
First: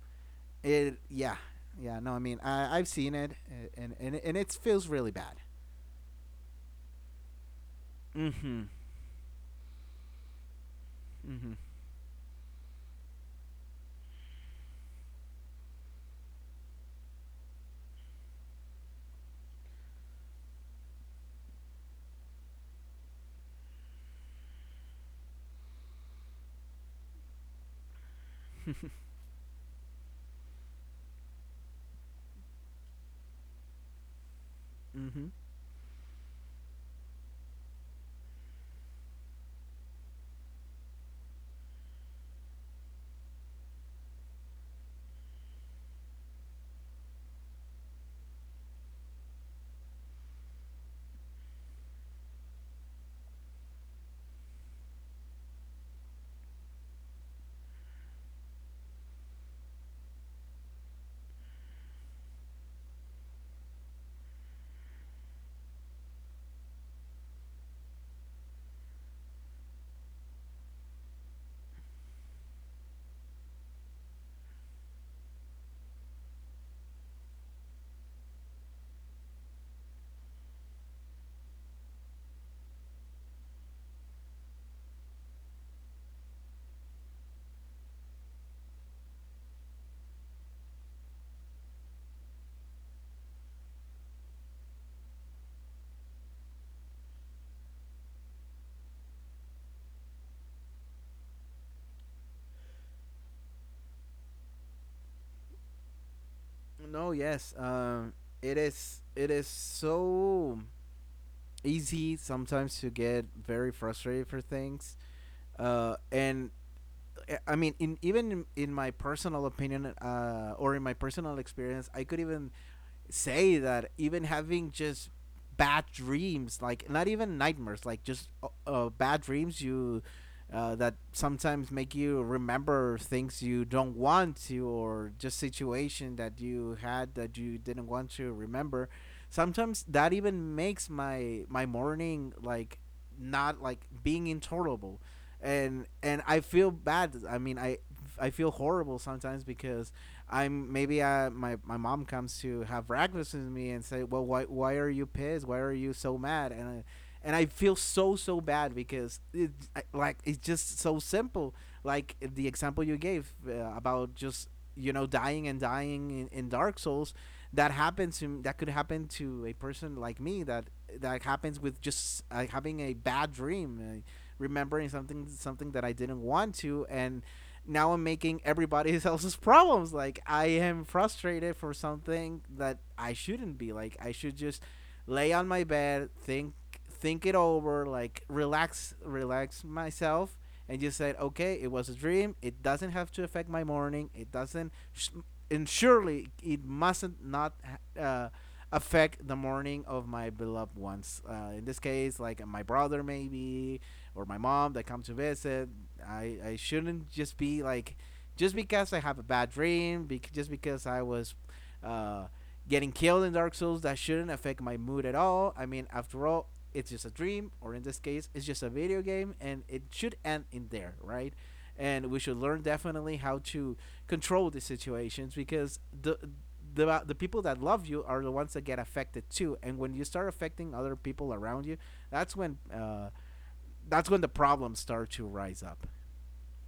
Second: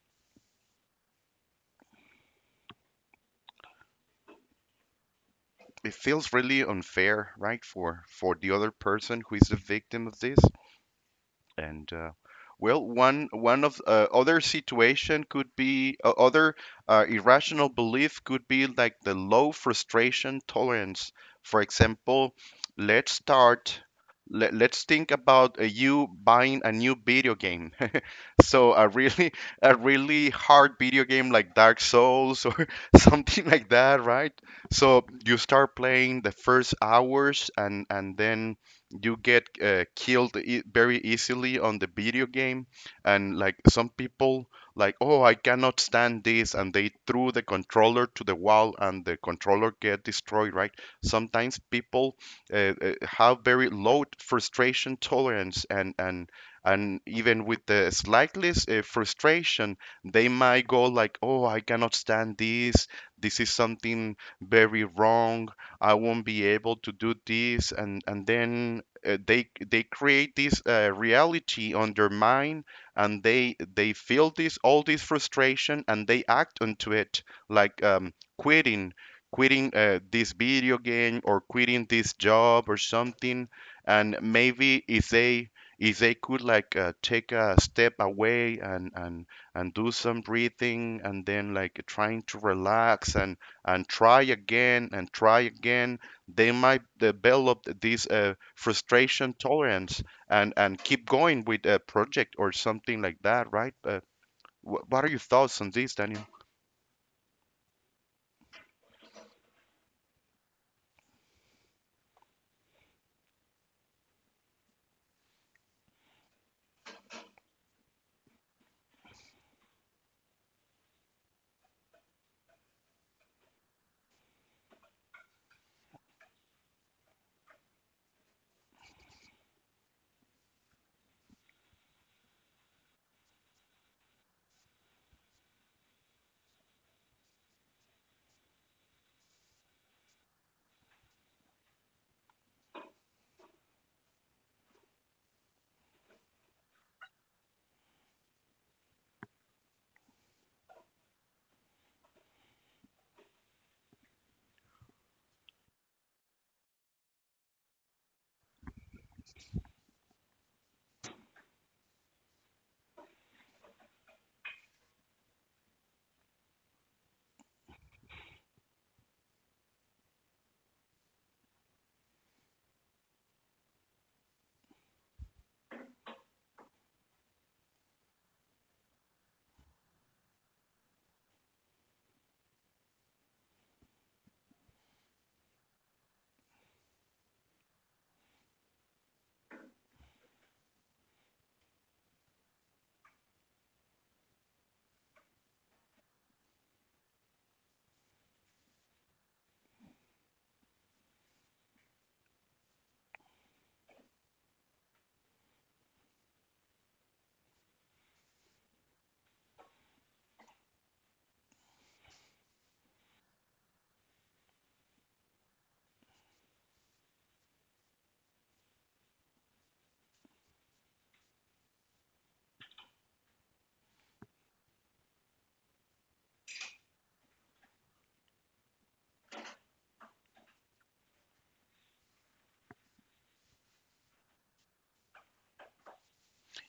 it. Yeah, yeah. No, I mean, I've seen it, and it feels really bad.
[LAUGHS] It feels really unfair, right, for the
Mm-hmm.
other person who is the victim of this.
Mm-hmm.
And well, one one of other situation could be other irrational belief could be like the low frustration tolerance. For example, let's start. Let, let's think about you buying a new video game. So a really [LAUGHS] a really hard video game like Dark Souls or [LAUGHS] something like that, right? So
Mm-hmm.
you start playing the first hours and then you get killed e- very easily on the video game, and like some people like, oh, I cannot stand this, and they threw the controller to the wall and the controller get destroyed, right? Sometimes people have very low frustration tolerance, and even with the slightest frustration, they might go like, oh, I cannot stand this, this is something very wrong, I won't be able to do this. And then they create this reality on their mind, and they feel this all this frustration and they act onto it, like quitting quitting this video game or quitting this job or something. And maybe if they could like take a step away and do some breathing, and then like trying to relax and try again and try again, they might develop this frustration tolerance and keep going with a project or something like that, right? What are your thoughts on this, Daniel?
No, yes. It is. It is so easy sometimes to get very frustrated for things. Uh, and I mean, in, even in my personal opinion or in my personal experience, I could even say that even having just bad dreams, like not even nightmares, like just, bad dreams, you that sometimes make you remember things you don't want to, or just situation that you had that you didn't want to remember. Sometimes that even makes my morning like, not like being intolerable, and I feel bad. I mean, I feel horrible sometimes because I'm, maybe I, my mom comes to have breakfast with me and say, "Well, why are you pissed? Why are you so mad?" And I, and I feel so, so bad, because it, like it's just so simple. Like the example you gave about just, you know, dying and dying in Dark Souls, that happens to, that could happen to a person like me, that that happens with just having a bad dream. Remembering something that I didn't want to, and now I'm making everybody [LAUGHS] else's problems. Like, I am frustrated for something that I shouldn't be. Like, I should just lay on my bed, think it over, like relax, relax myself, and just say, okay, it was a dream. It doesn't have to affect my morning. It doesn't, and surely it mustn't not uh, affect the morning of my beloved ones. In this case, like my brother, maybe, or my mom that come to visit. I shouldn't just be like, just because I have a bad dream, just because I was uh, getting killed in Dark Souls, that shouldn't affect my mood at all. I mean, after all, it's just a dream, or in this case, it's just a video game, and it should end in there, right? And we should learn definitely how to control these situations because the people that love you are the ones that get affected too. And when you start affecting other people around you, that's when uh, that's when the problems start to rise up.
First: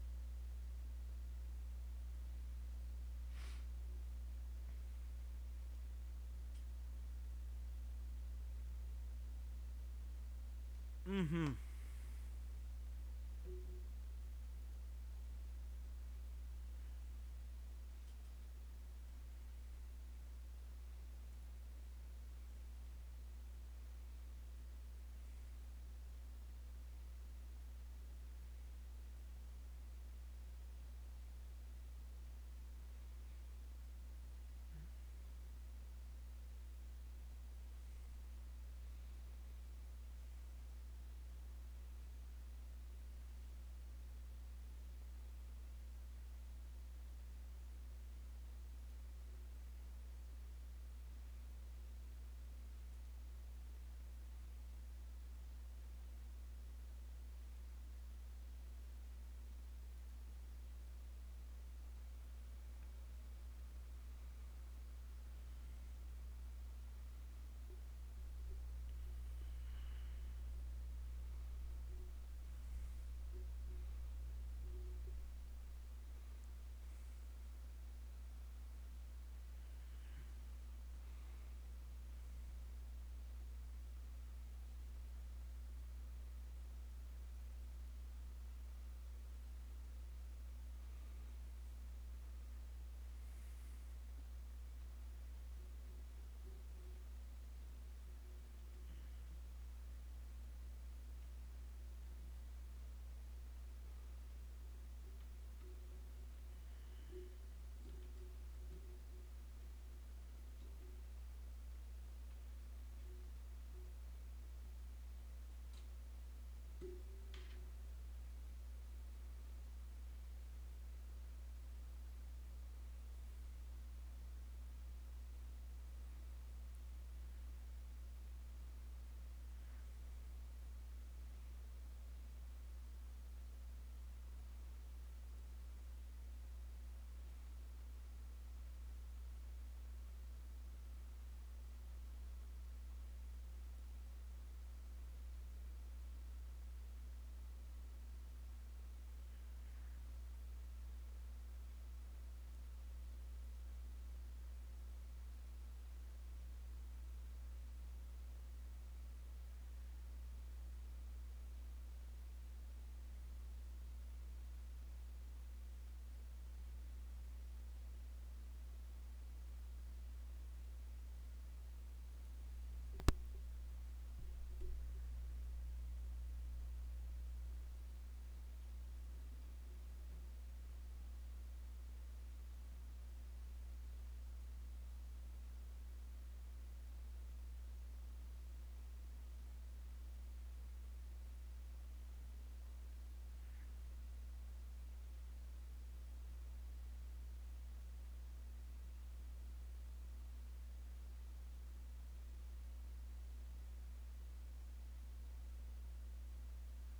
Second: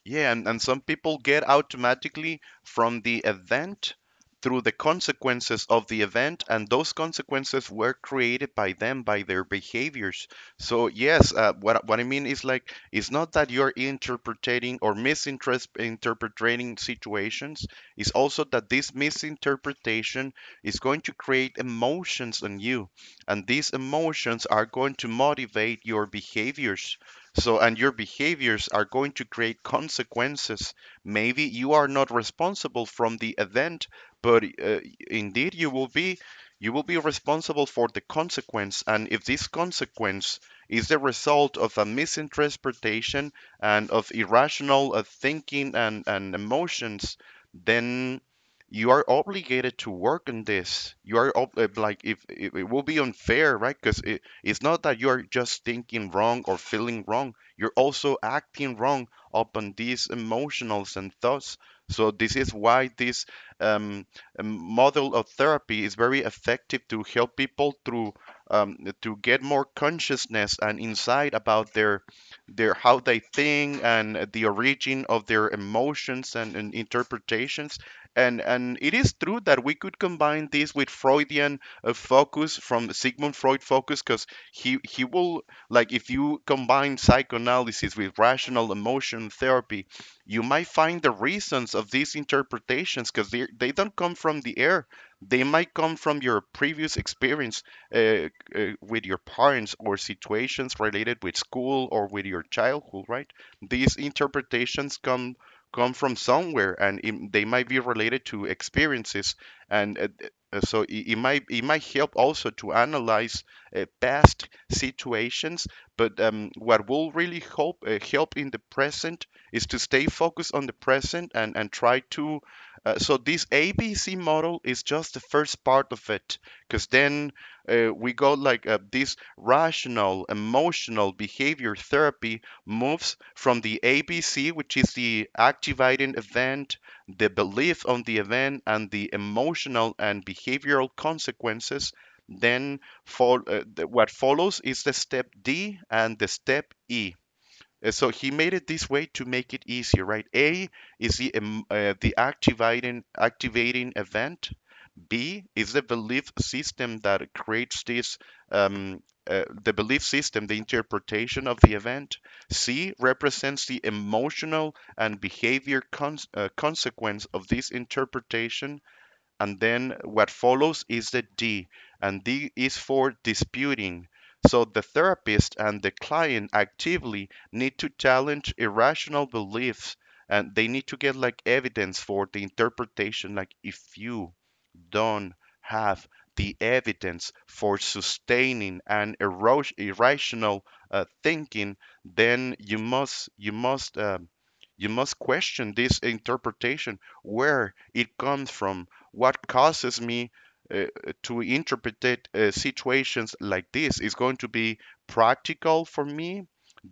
Yeah, and some people get automatically from the event through the consequences of the event, and those consequences were created by them, by their behaviors. So yes,
Mm-hmm.
what I mean is like it's not that you're interpreting or misinterpreting situations. It's also that this misinterpretation is going to create emotions in you, and these emotions are going to motivate your behaviors. So, and your behaviors are going to create consequences. Maybe you are not responsible from the event, but indeed you will be responsible for the consequence. And if this consequence is the result of a misinterpretation and of irrational thinking and emotions, then you are obligated to work on this. Like if it will be unfair, right? Because it's not that you are just thinking wrong or feeling wrong, you're also acting wrong upon these emotionals and thoughts. So this is why this um, um, model of therapy is very effective to help people through to get more consciousness and insight about their how they think and the origin of their emotions and interpretations. And it is true that we could combine this with Freudian focus, from Sigmund Freud focus, because he will, like if you combine psychoanalysis with rational emotion therapy, you might find the reasons of these interpretations, because they don't come from the air, they might come from your previous experience uh, with your parents or situations related with school or with your childhood, right? These interpretations come come from somewhere, and it, they might be related to experiences. And So it, it might help also to analyze past situations. But what will really help help in the present is to stay focused on the present and try to. So this ABC model is just the first part of it, because then we go like this rational emotional behavior therapy moves from the ABC, which is the activating event, the belief on the event, and the emotional and behavioral consequences. Then the, what follows is the step D and the step E. So he made it this way to make it easier, right? A is the activating activating event. B is the belief system that creates this um, the belief system, the interpretation of the event. C represents the emotional and behavior consequence of this interpretation. And then what follows is the D, and D is for disputing. So the therapist and the client actively need to challenge irrational beliefs, and they need to get like evidence for the interpretation. Like if you don't have the evidence for sustaining an irrational thinking, then you must question this interpretation, where it comes from, what causes me uh, to interpret situations like this. Is going to be practical for me?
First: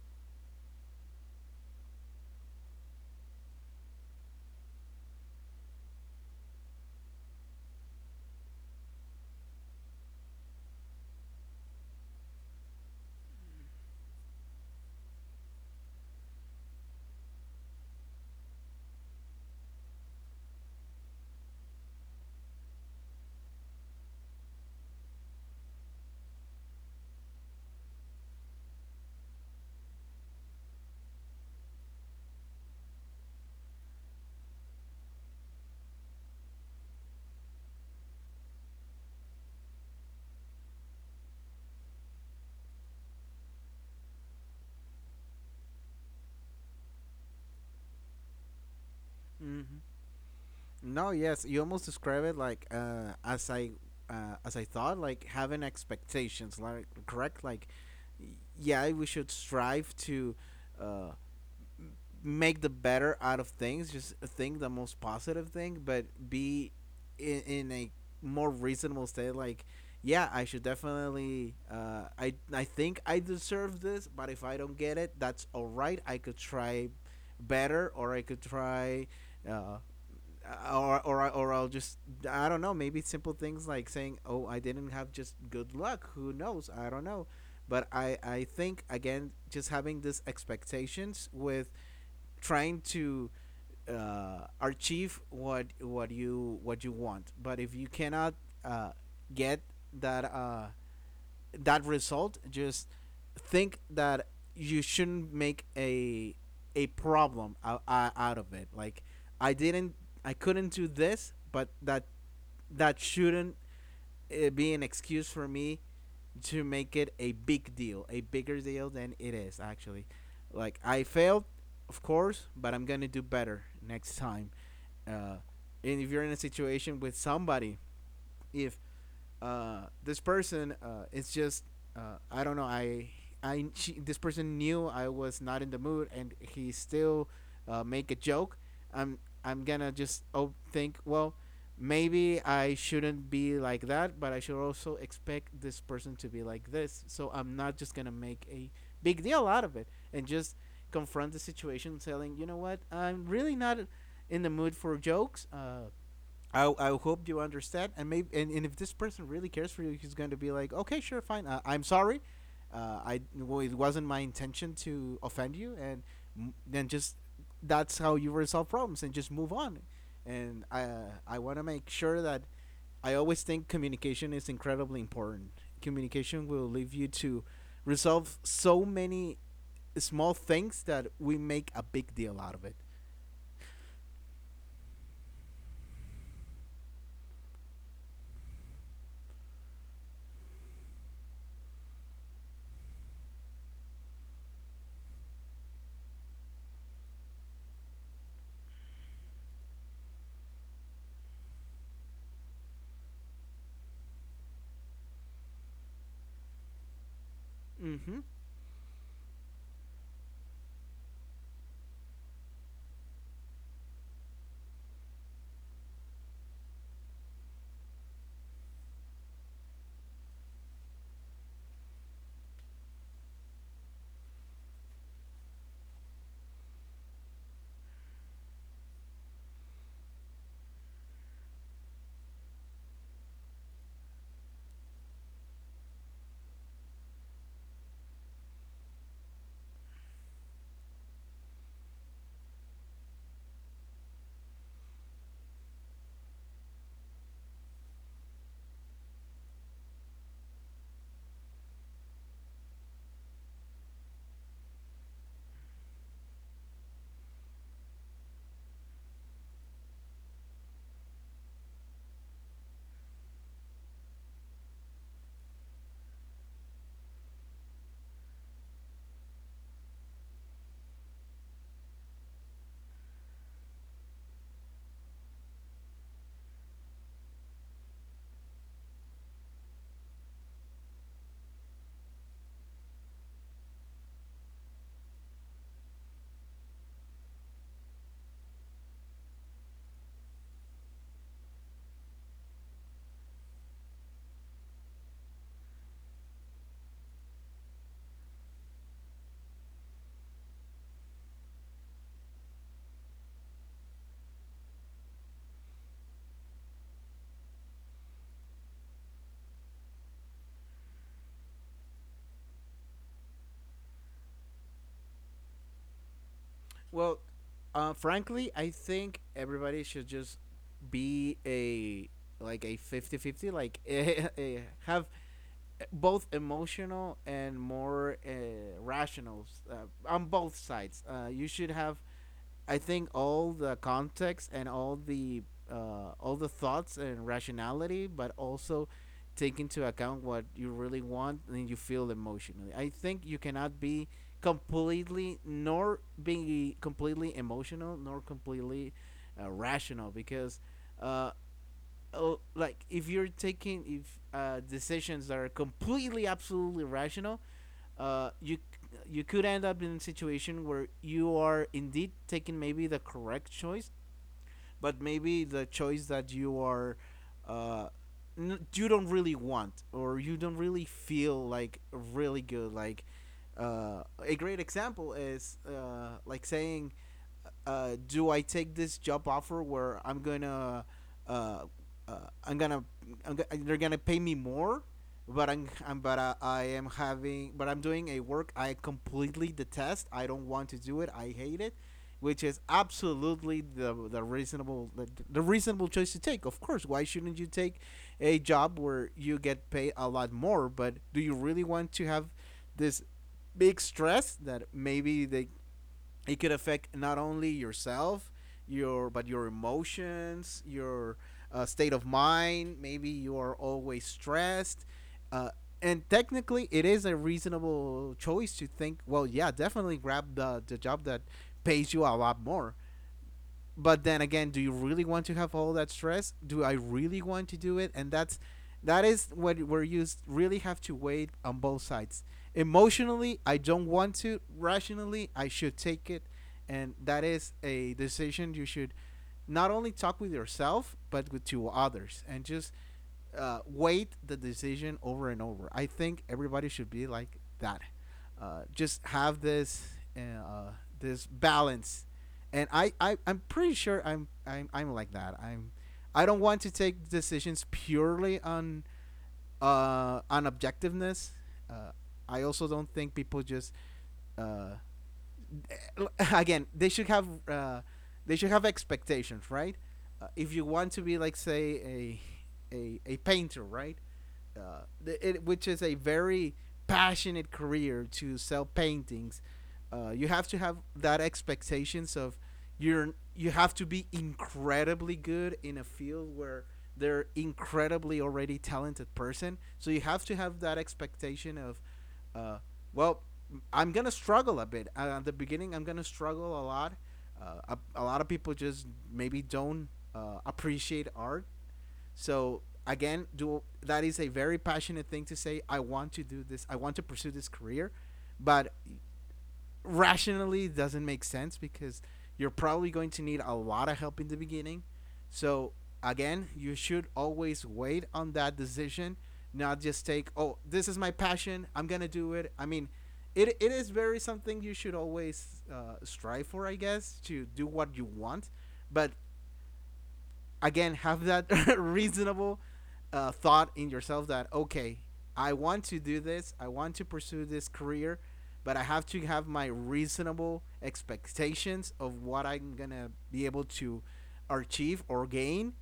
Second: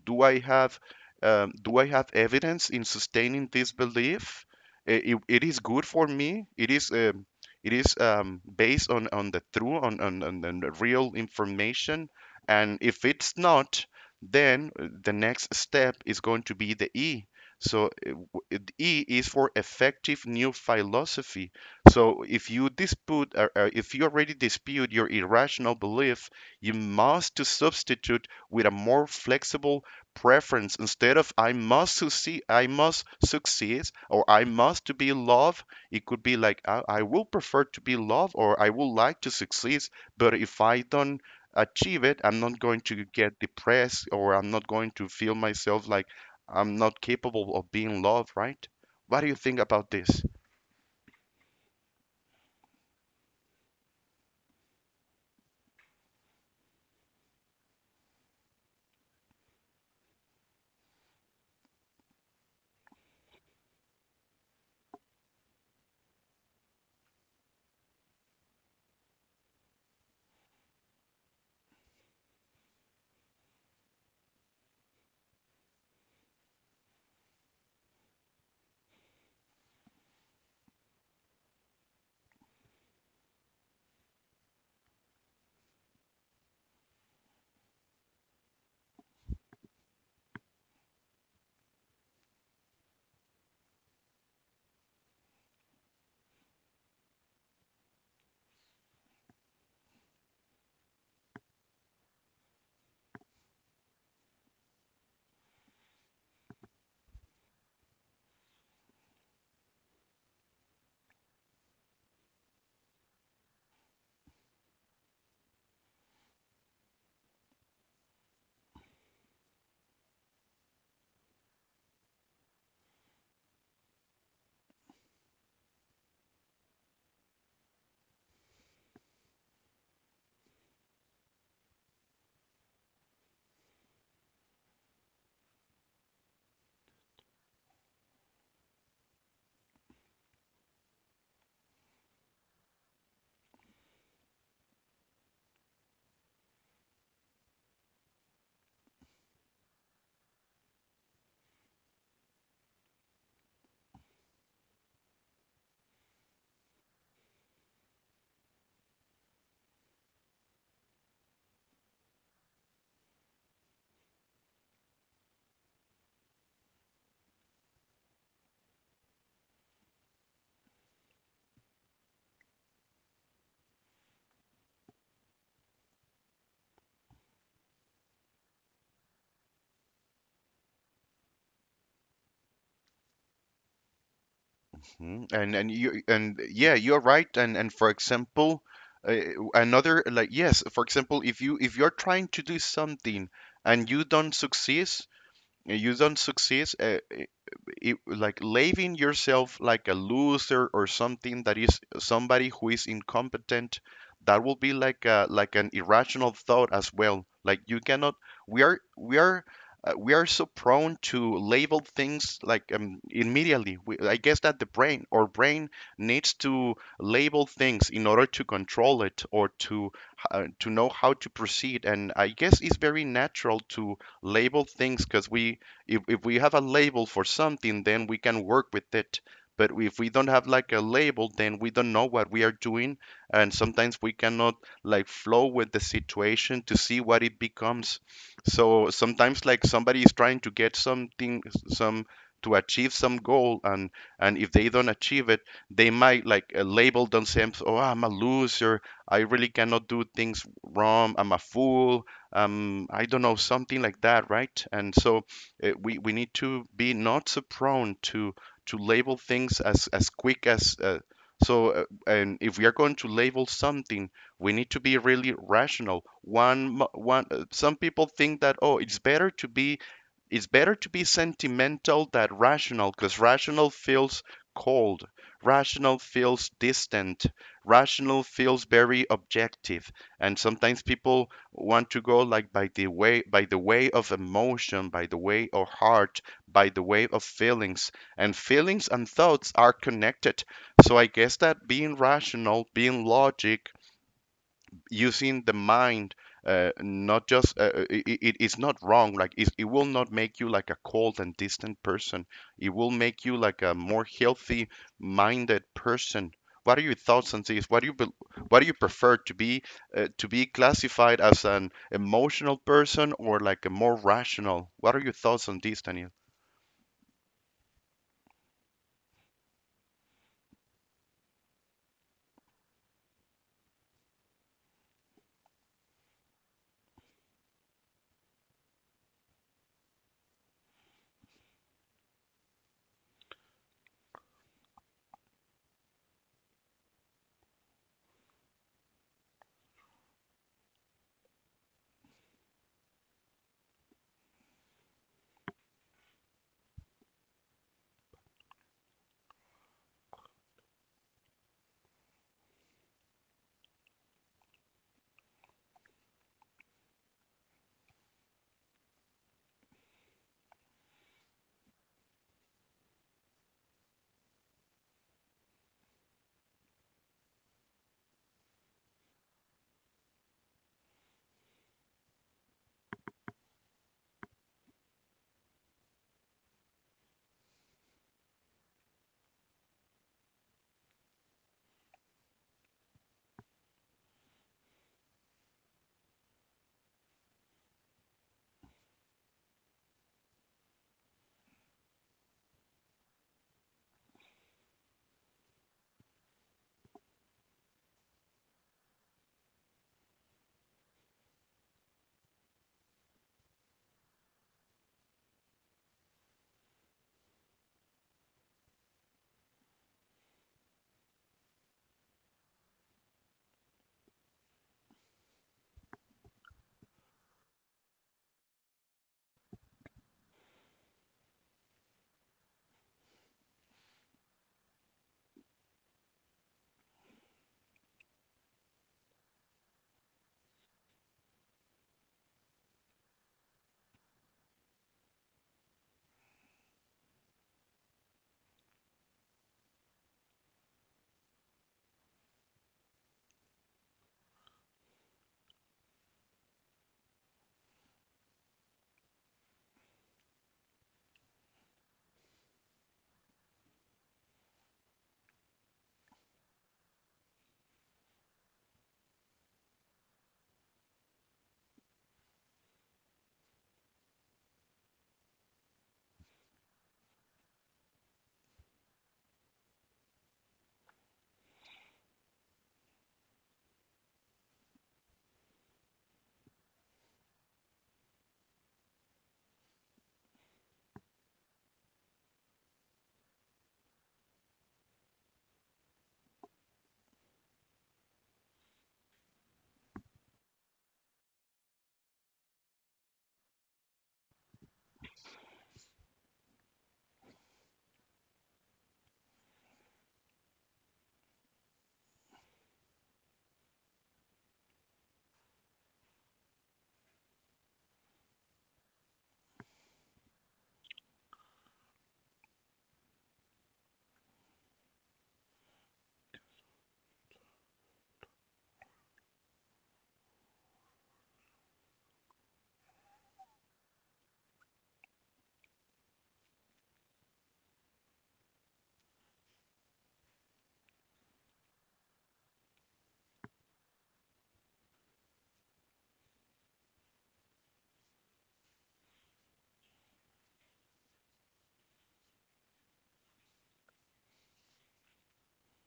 Do I have do I have evidence in sustaining this belief? It is good for me. It is. It is based on the true, on the real information. And if it's not, then the next step is going to be the E. So E is for effective new philosophy. So if you dispute, or if you already dispute your irrational belief, you must to substitute with a more flexible preference instead of I must succeed, or I must to be loved. It could be like, I will prefer to be loved or I would like to succeed, but if I don't achieve it, I'm not going to get depressed or I'm not going to feel myself like I'm not capable of being loved, right? What do you think
Mm-hmm.
about this?
No, yes, you almost describe it like as I thought, like having expectations, like correct, like yeah, we should strive to uh, make the better out of things. Just think the most positive thing, but be in a more reasonable state. Like, yeah, I should definitely. I think I deserve this, but if I don't get it, that's all right. I could try better, or I could try uh, or I don't know. Maybe simple things like saying, "Oh, I didn't have just good luck. Who knows? I don't know." But I think again, just having these expectations with trying to achieve what you want. But if you cannot uh, get that uh, that result, just think that you shouldn't make a problem out of it. Like I didn't, I couldn't do this, but that shouldn't be an excuse for me to make it a big deal, a bigger deal than it is actually. Like I failed, of course, but I'm gonna do better next time. Uh, and if you're in a situation with somebody if this person it's just I don't know this person knew I was not in the mood and he still make a joke. I'm gonna just oh think well maybe I shouldn't be like that, but I should also expect this person to be like this, so I'm not just gonna make a big deal out of it and just confront the situation, telling you know what, I'm really not in the mood for jokes. I hope you understand. And maybe and if this person really cares for you, he's going to be like, okay, sure, fine, I'm sorry, I well, it wasn't my intention to offend you, and then just that's how you resolve problems and just move on. And I want to make sure that I always think communication is incredibly important. Communication will lead you to resolve so many small things that we make a big deal out of it.
Mhm. And yeah, you're right. And for example, uh, another like yes, for example, if you if you're trying to do something and you don't succeed, you don't succeed. Like labeling yourself like a loser or something that is somebody who is incompetent, that will be like like an irrational thought as well. Like you cannot,
Mhm.
we are we are we are so prone to label things like immediately I guess that the brain needs to label things in order to control it or to know how to proceed. And I guess it's very natural to label things, because we if we have a label for something, then we can work with it. But if we don't have like a label, then we don't know what we are doing, and sometimes we cannot like flow with the situation to see what it becomes. So sometimes like somebody is trying to get something some to achieve some goal, and if they don't achieve it, they might like label themselves, oh, I'm a loser, I really cannot do things wrong, I'm a fool, I don't know, something like that, right? And so we need to be not so prone to label things as quick as So and if we are going to label something, we need to be really rational. One mo- one Some people think that, oh, it's better to be, it's better to be sentimental than rational, because rational feels cold, rational feels distant, rational feels very objective. And sometimes people want to go like by the way, by the way of emotion, by the way of heart, by the way of feelings. And feelings and thoughts are connected. So I guess that being rational, being logic, using the mind, not just it, it's not wrong. Like it will not make you like a cold and distant person, it will make you like a more healthy minded person. What are your thoughts on this? What do you prefer to be, to be classified as an emotional person or like a more rational? What are your thoughts on this, Daniel?
Well, frankly, I think everybody should just be a like a fifty-fifty, like [LAUGHS] have both emotional and more rational on both sides. You should have, I think, all the context and all the thoughts and rationality, but also take into account what you really want and you feel emotionally. I think you cannot be completely, nor be completely emotional, nor completely rational, because uh, oh, like if you're taking if decisions that are completely absolutely rational, uh, you you could end up in a situation where you are indeed taking maybe the correct choice, but maybe the choice that you are uh, you don't really want or you don't really feel like really good. Like a great example is like saying, do I take this job offer where uh, uh, i'm gonna they're gonna pay me more, but I'm but I am having but I'm doing a work I completely detest. I don't want to do it. I hate it, which is absolutely the reasonable choice to take. Of course, why shouldn't you take a job where you get paid a lot more? But do you really want to have this big stress that maybe they it could affect not only yourself, your emotions, your state of mind? Maybe you are always stressed. uh, and technically, it is a reasonable choice to think, well, yeah, definitely grab the job that pays you a lot more. But then again, do you really want to have all that stress? Do I really want to do it? And that is what where you really have to wait on both sides. Emotionally, I don't want to; rationally, I should take it. And that is a decision you should not only talk with yourself, but with two others, and just wait the decision over and over. I think everybody should be like that. Just have uh, this balance. And I'm pretty sure I'm like that. I don't want to take decisions purely on objectiveness. Uh, i also don't think people just uh again, they should have expectations, right? If you want to be like, say, a painter, right? Uh, which is a very passionate career, to sell paintings. You have to have that expectations of, you have to be incredibly good in a field where they're incredibly already talented person. So you have to have that expectation of, uh, well, I'm gonna struggle a bit at the beginning. I'm gonna struggle a lot. A lot of people just maybe don't appreciate art. So again, do that is a very passionate thing to say. I want to do this. I want to pursue this career, but rationally doesn't make sense because you're probably going to need a lot of help in the beginning. So again, you should always wait on that decision, not just take, oh, this is my passion, I'm gonna do it. I mean, it is very something you should always strive for, I guess, to do what you want. But again, have that [LAUGHS] reasonable thought in yourself that, okay, I want to do this, I want to pursue this career, but I have to have my reasonable expectations of what I'm gonna be able to achieve or gain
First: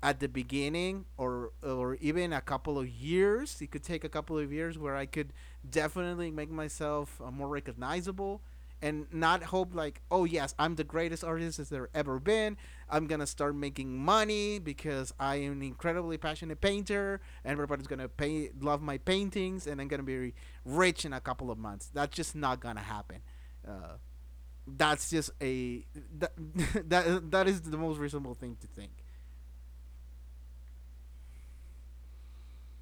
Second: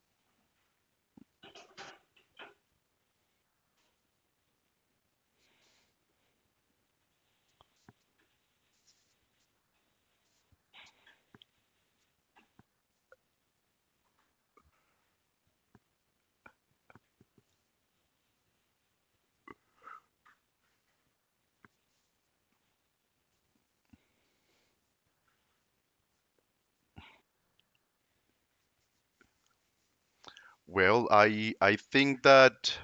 at the beginning, or even a couple of years. It could take a couple of years where I could definitely make myself more recognizable, and not hope like, oh yes, I'm the greatest artist as there ever been, I'm gonna start making money because I am an incredibly passionate painter and everybody's gonna love my paintings and I'm gonna be rich in a couple of months. That's just not gonna happen. uh, that's just a that, [LAUGHS] that is the most reasonable thing to think.
Well, I think that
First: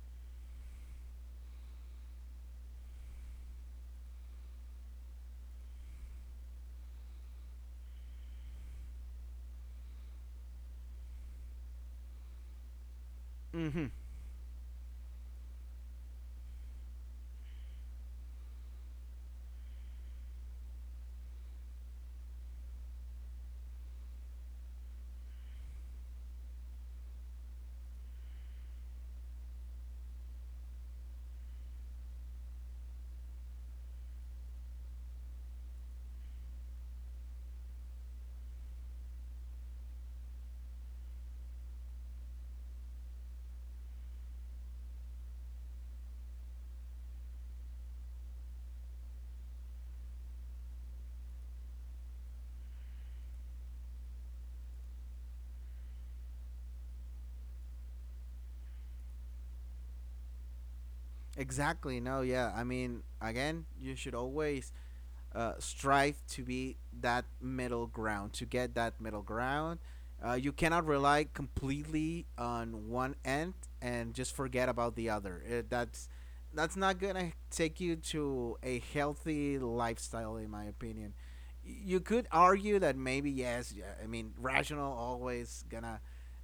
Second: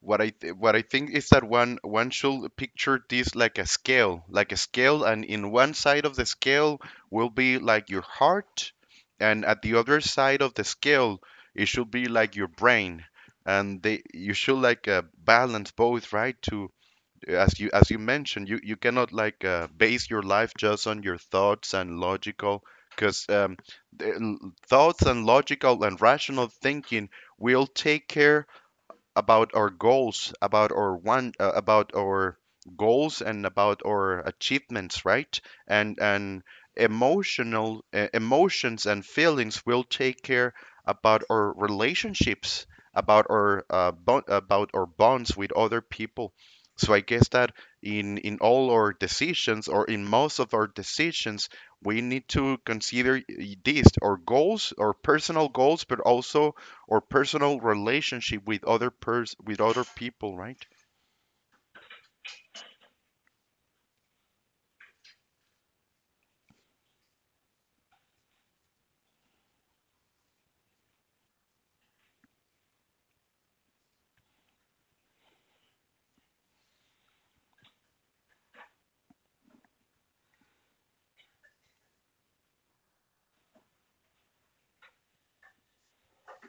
what I think is that one, one should picture this like a scale, and in one side of the scale will be like your heart, and at the other side of the scale it should be like your brain, and
Mm-hmm.
they you should like balance both, right? To, as you mentioned, you cannot like base your life just on your thoughts and logical, because thoughts and logical and rational thinking will take care about our goals, about our about our goals and about our achievements, right? And emotional emotions and feelings will take care about our relationships, about our about our bonds with other people. So I guess that in all our decisions or in most of our decisions, we need to consider this our goals, our personal goals, but also or personal relationship with other pers with other people, right?
Exactly. No, yeah. I mean, again, you should always strive to be that middle ground, to get that middle ground. You cannot rely completely on one end and just forget about the other. That's not gonna take you to a healthy lifestyle, in my opinion. You could argue that, maybe yes, yeah, I mean, rational always gonna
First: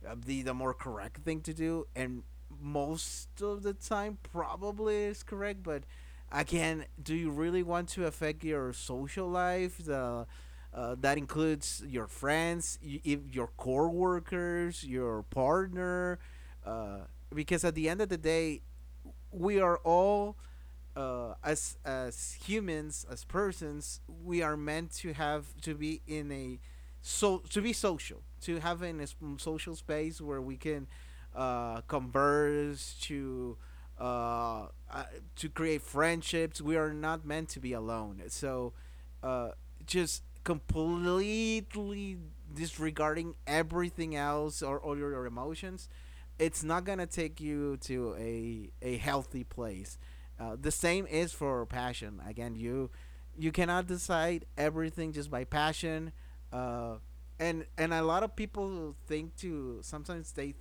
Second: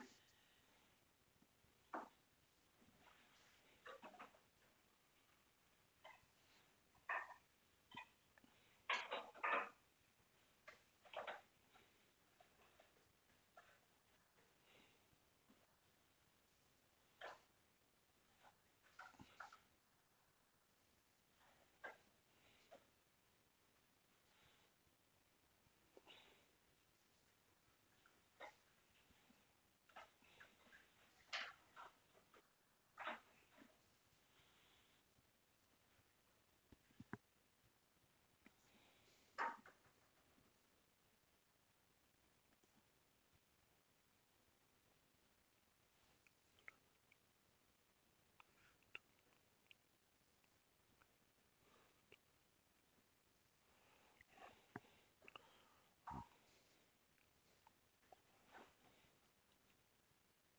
be the more correct thing to do, and most of the time probably is correct. But again, do you really want to affect your social life, the that includes your friends, y- if your coworkers, your partner, uh, because at the end of the day, we are all, as humans, as persons, we are meant to have to be in a, so to be social, to have in a social space where we can converse to uh, uh, create friendships. We are not meant to be alone, so uh, just completely disregarding everything else or all your emotions, it's not gonna take you to a healthy place. The same is for passion. Again, you cannot decide everything just by passion. Uh, and a lot of people think to, sometimes they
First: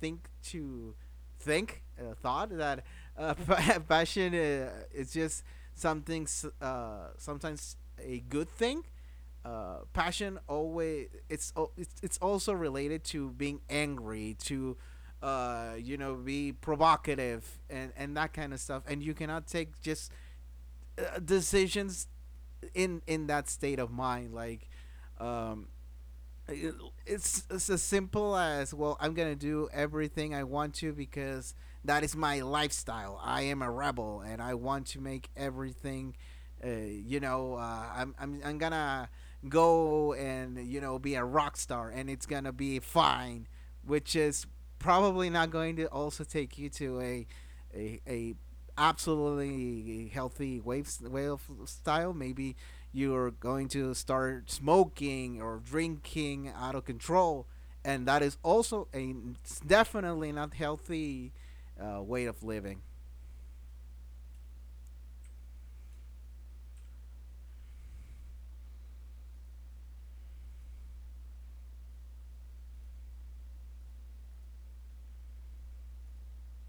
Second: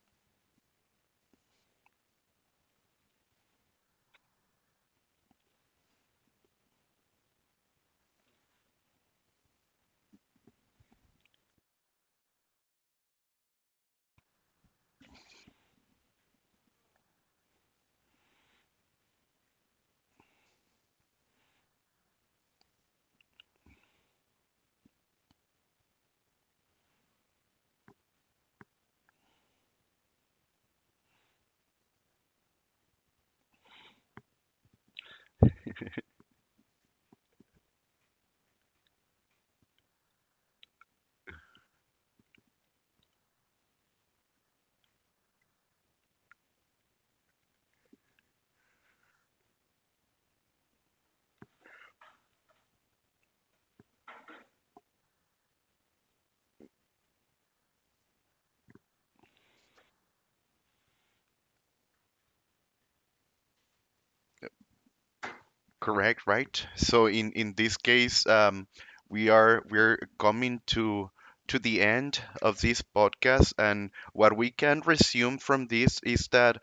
think to think thought that uh, [LAUGHS] passion is just something, sometimes a good thing. Passion, always it's also related to being angry, to you know, be provocative and that kind of stuff, and you cannot take just decisions in that state of mind. Like, um it's as simple as, well, I'm gonna do everything I want to, because that is my lifestyle, I am a rebel and I want to make everything, you know, I'm gonna go and, you know, be a rock star and it's gonna be fine. Which is probably not going to also take you to a absolutely healthy wave way of style. Maybe you're going to start smoking or drinking out of control, and that is also a definitely not healthy way of living.
Correct, right? So in this case, we are we're coming to the end of this podcast, and what we can resume from this is that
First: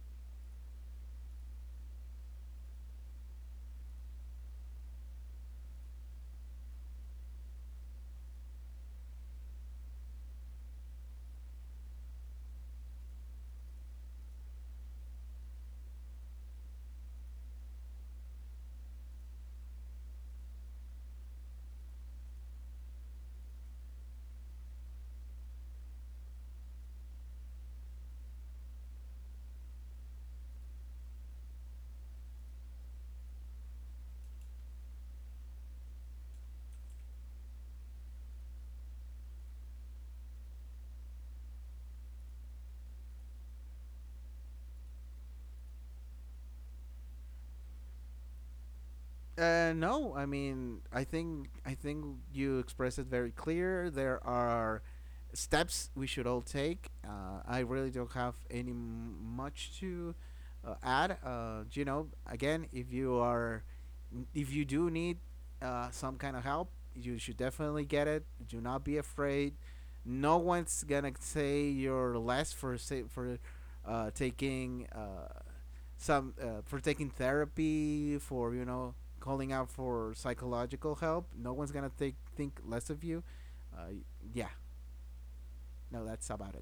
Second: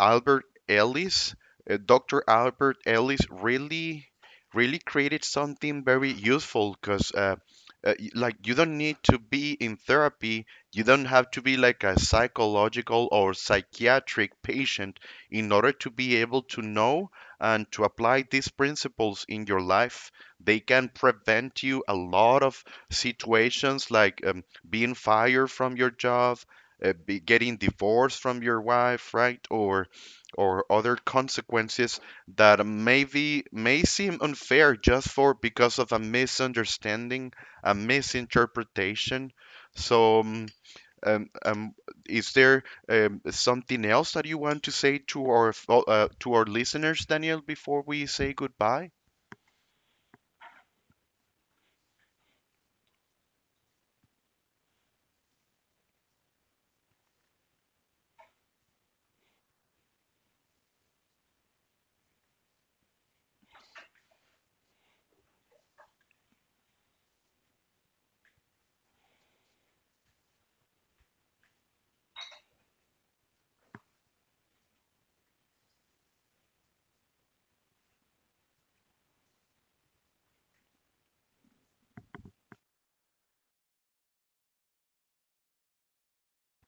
Albert Ellis, Dr. Albert Ellis, really, really created something very useful because, like, you don't need to be in therapy. You don't have to be like a psychological or psychiatric patient in order to be able to know and to apply these principles in your life. They can prevent you a lot of situations like being fired from your job, be getting divorced from your wife, right? Or other consequences that may be may seem unfair just for because of a misunderstanding, a misinterpretation. So, um, um, is there something else that you want to say to our to our listeners, Daniel, before we say goodbye?
No, I mean, I think you expressed it very clear. There are steps we should all take. I really don't have any much to add. You know, again, if you do need some kind of help, you should definitely get it. Do not be afraid. No one's gonna say you're less for say for taking. Some for taking therapy, for, you know, calling out for psychological help. No one's gonna think less of you. Uh, yeah, no, that's about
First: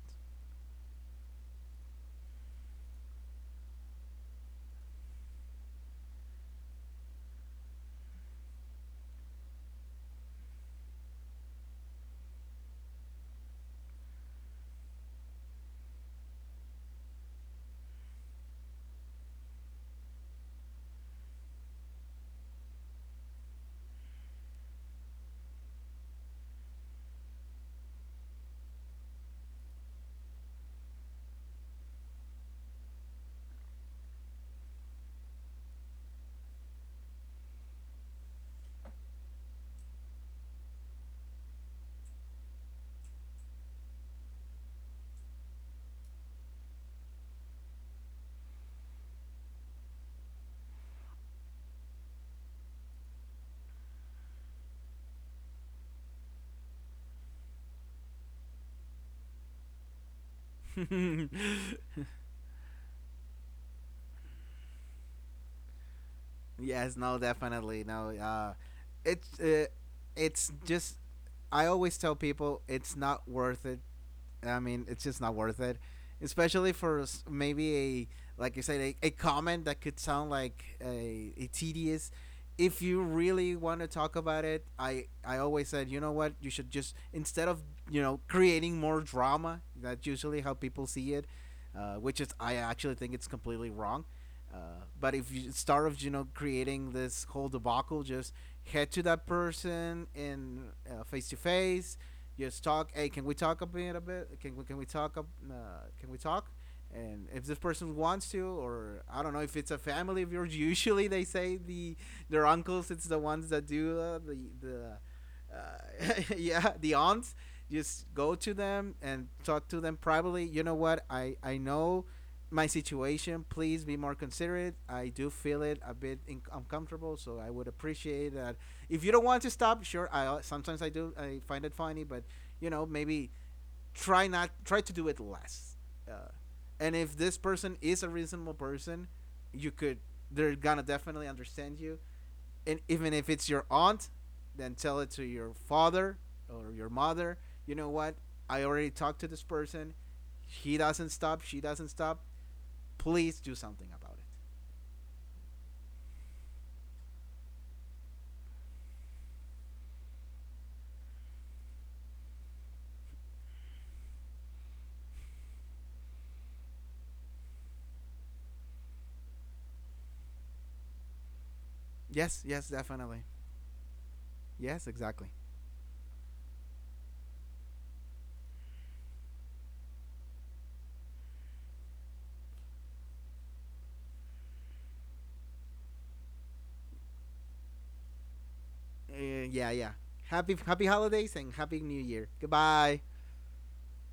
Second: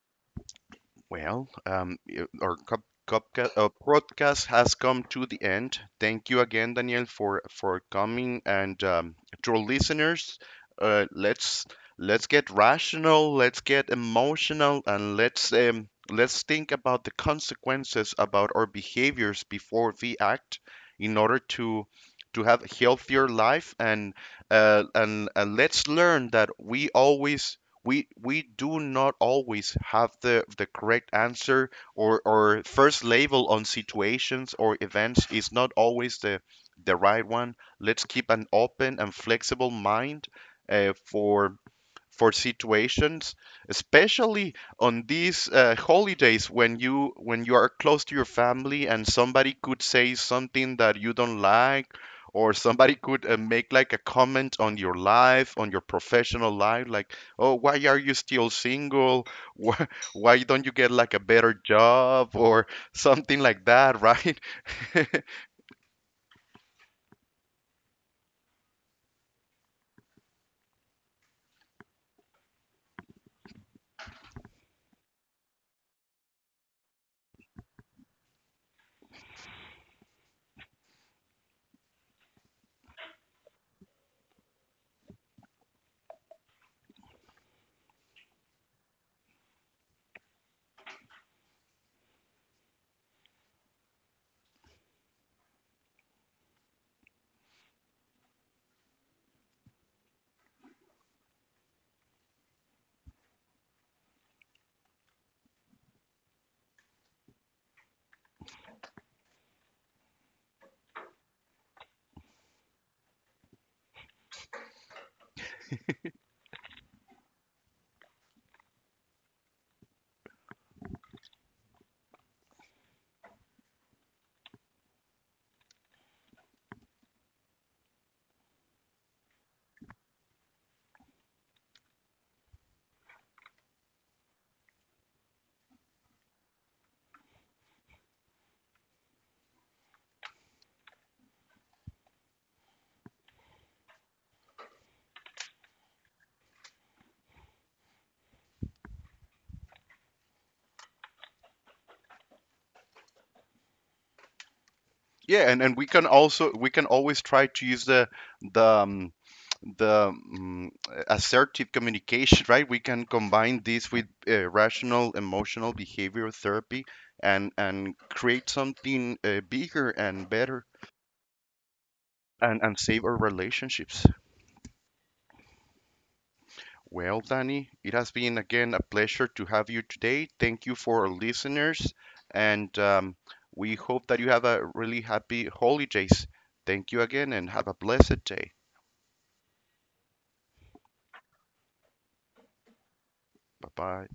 Well, our podcast has come to the end. Thank you again, Daniel, for coming. And to our listeners, uh, let's let's get rational, let's get emotional, and let's think about the consequences about our behaviors before we act, in order to have a healthier life. And let's learn that we always we do not always have the correct answer, or first label on situations or events is not always the right one. Let's keep an open and flexible mind uh, for for situations, especially on these holidays when you are close to your family and somebody could say something that you don't like, or somebody could make like a comment on your life, on your professional life, like, "Oh, why are you still single? [LAUGHS] Why, why don't you get like a
it.
better
[LAUGHS]
job?" Or something like that, right? [LAUGHS]
Yes, no, definitely. No, it's uh, it's just I always tell people, it's not worth it. I mean, it's just not worth it, especially for maybe a, like you said, a comment that could sound like a tedious. If you really want to talk about it, I always said, you know what, you should just, instead of, you know, creating more drama, that's usually how people see it, which is, I actually think it's completely wrong uh, but if you start of, you know, creating this whole debacle, just head to that person in face to face. Just talk. Hey, can we talk a bit? A bit? Can we talk? Can we talk? And if this person wants to, or I don't know, if it's a family of yours. [LAUGHS] Usually they say their uncles. It's the ones that do, the [LAUGHS] yeah, the aunts. Just go to them and talk to them privately. You know what? I know my situation. Please be more considerate. I do feel it a bit uncomfortable, so I would appreciate that. If you don't want to stop, sure. I Sometimes I do. I find it funny, but, you know, maybe try not try to do it less. Uh, and if this person is a reasonable person, you could they're gonna definitely understand you. And even if it's your aunt, then tell it to your father or your mother. You know what? I already talked to this person. He doesn't stop. She doesn't stop. Please do something about it.
Yeah, and we can also we can always try to use the the mm, assertive communication, right? We can combine this with rational emotional behavior therapy and create something bigger and better,
Yes, yes,
and save our
definitely.
relationships.
Yes, exactly.
Well, Danny, it has been again a pleasure to have you today. Thank you for our listeners, and we hope that you have a really happy holidays. Thank you again and have a blessed day.
Yeah, yeah. Happy holidays and happy new year. Goodbye.
Bye bye.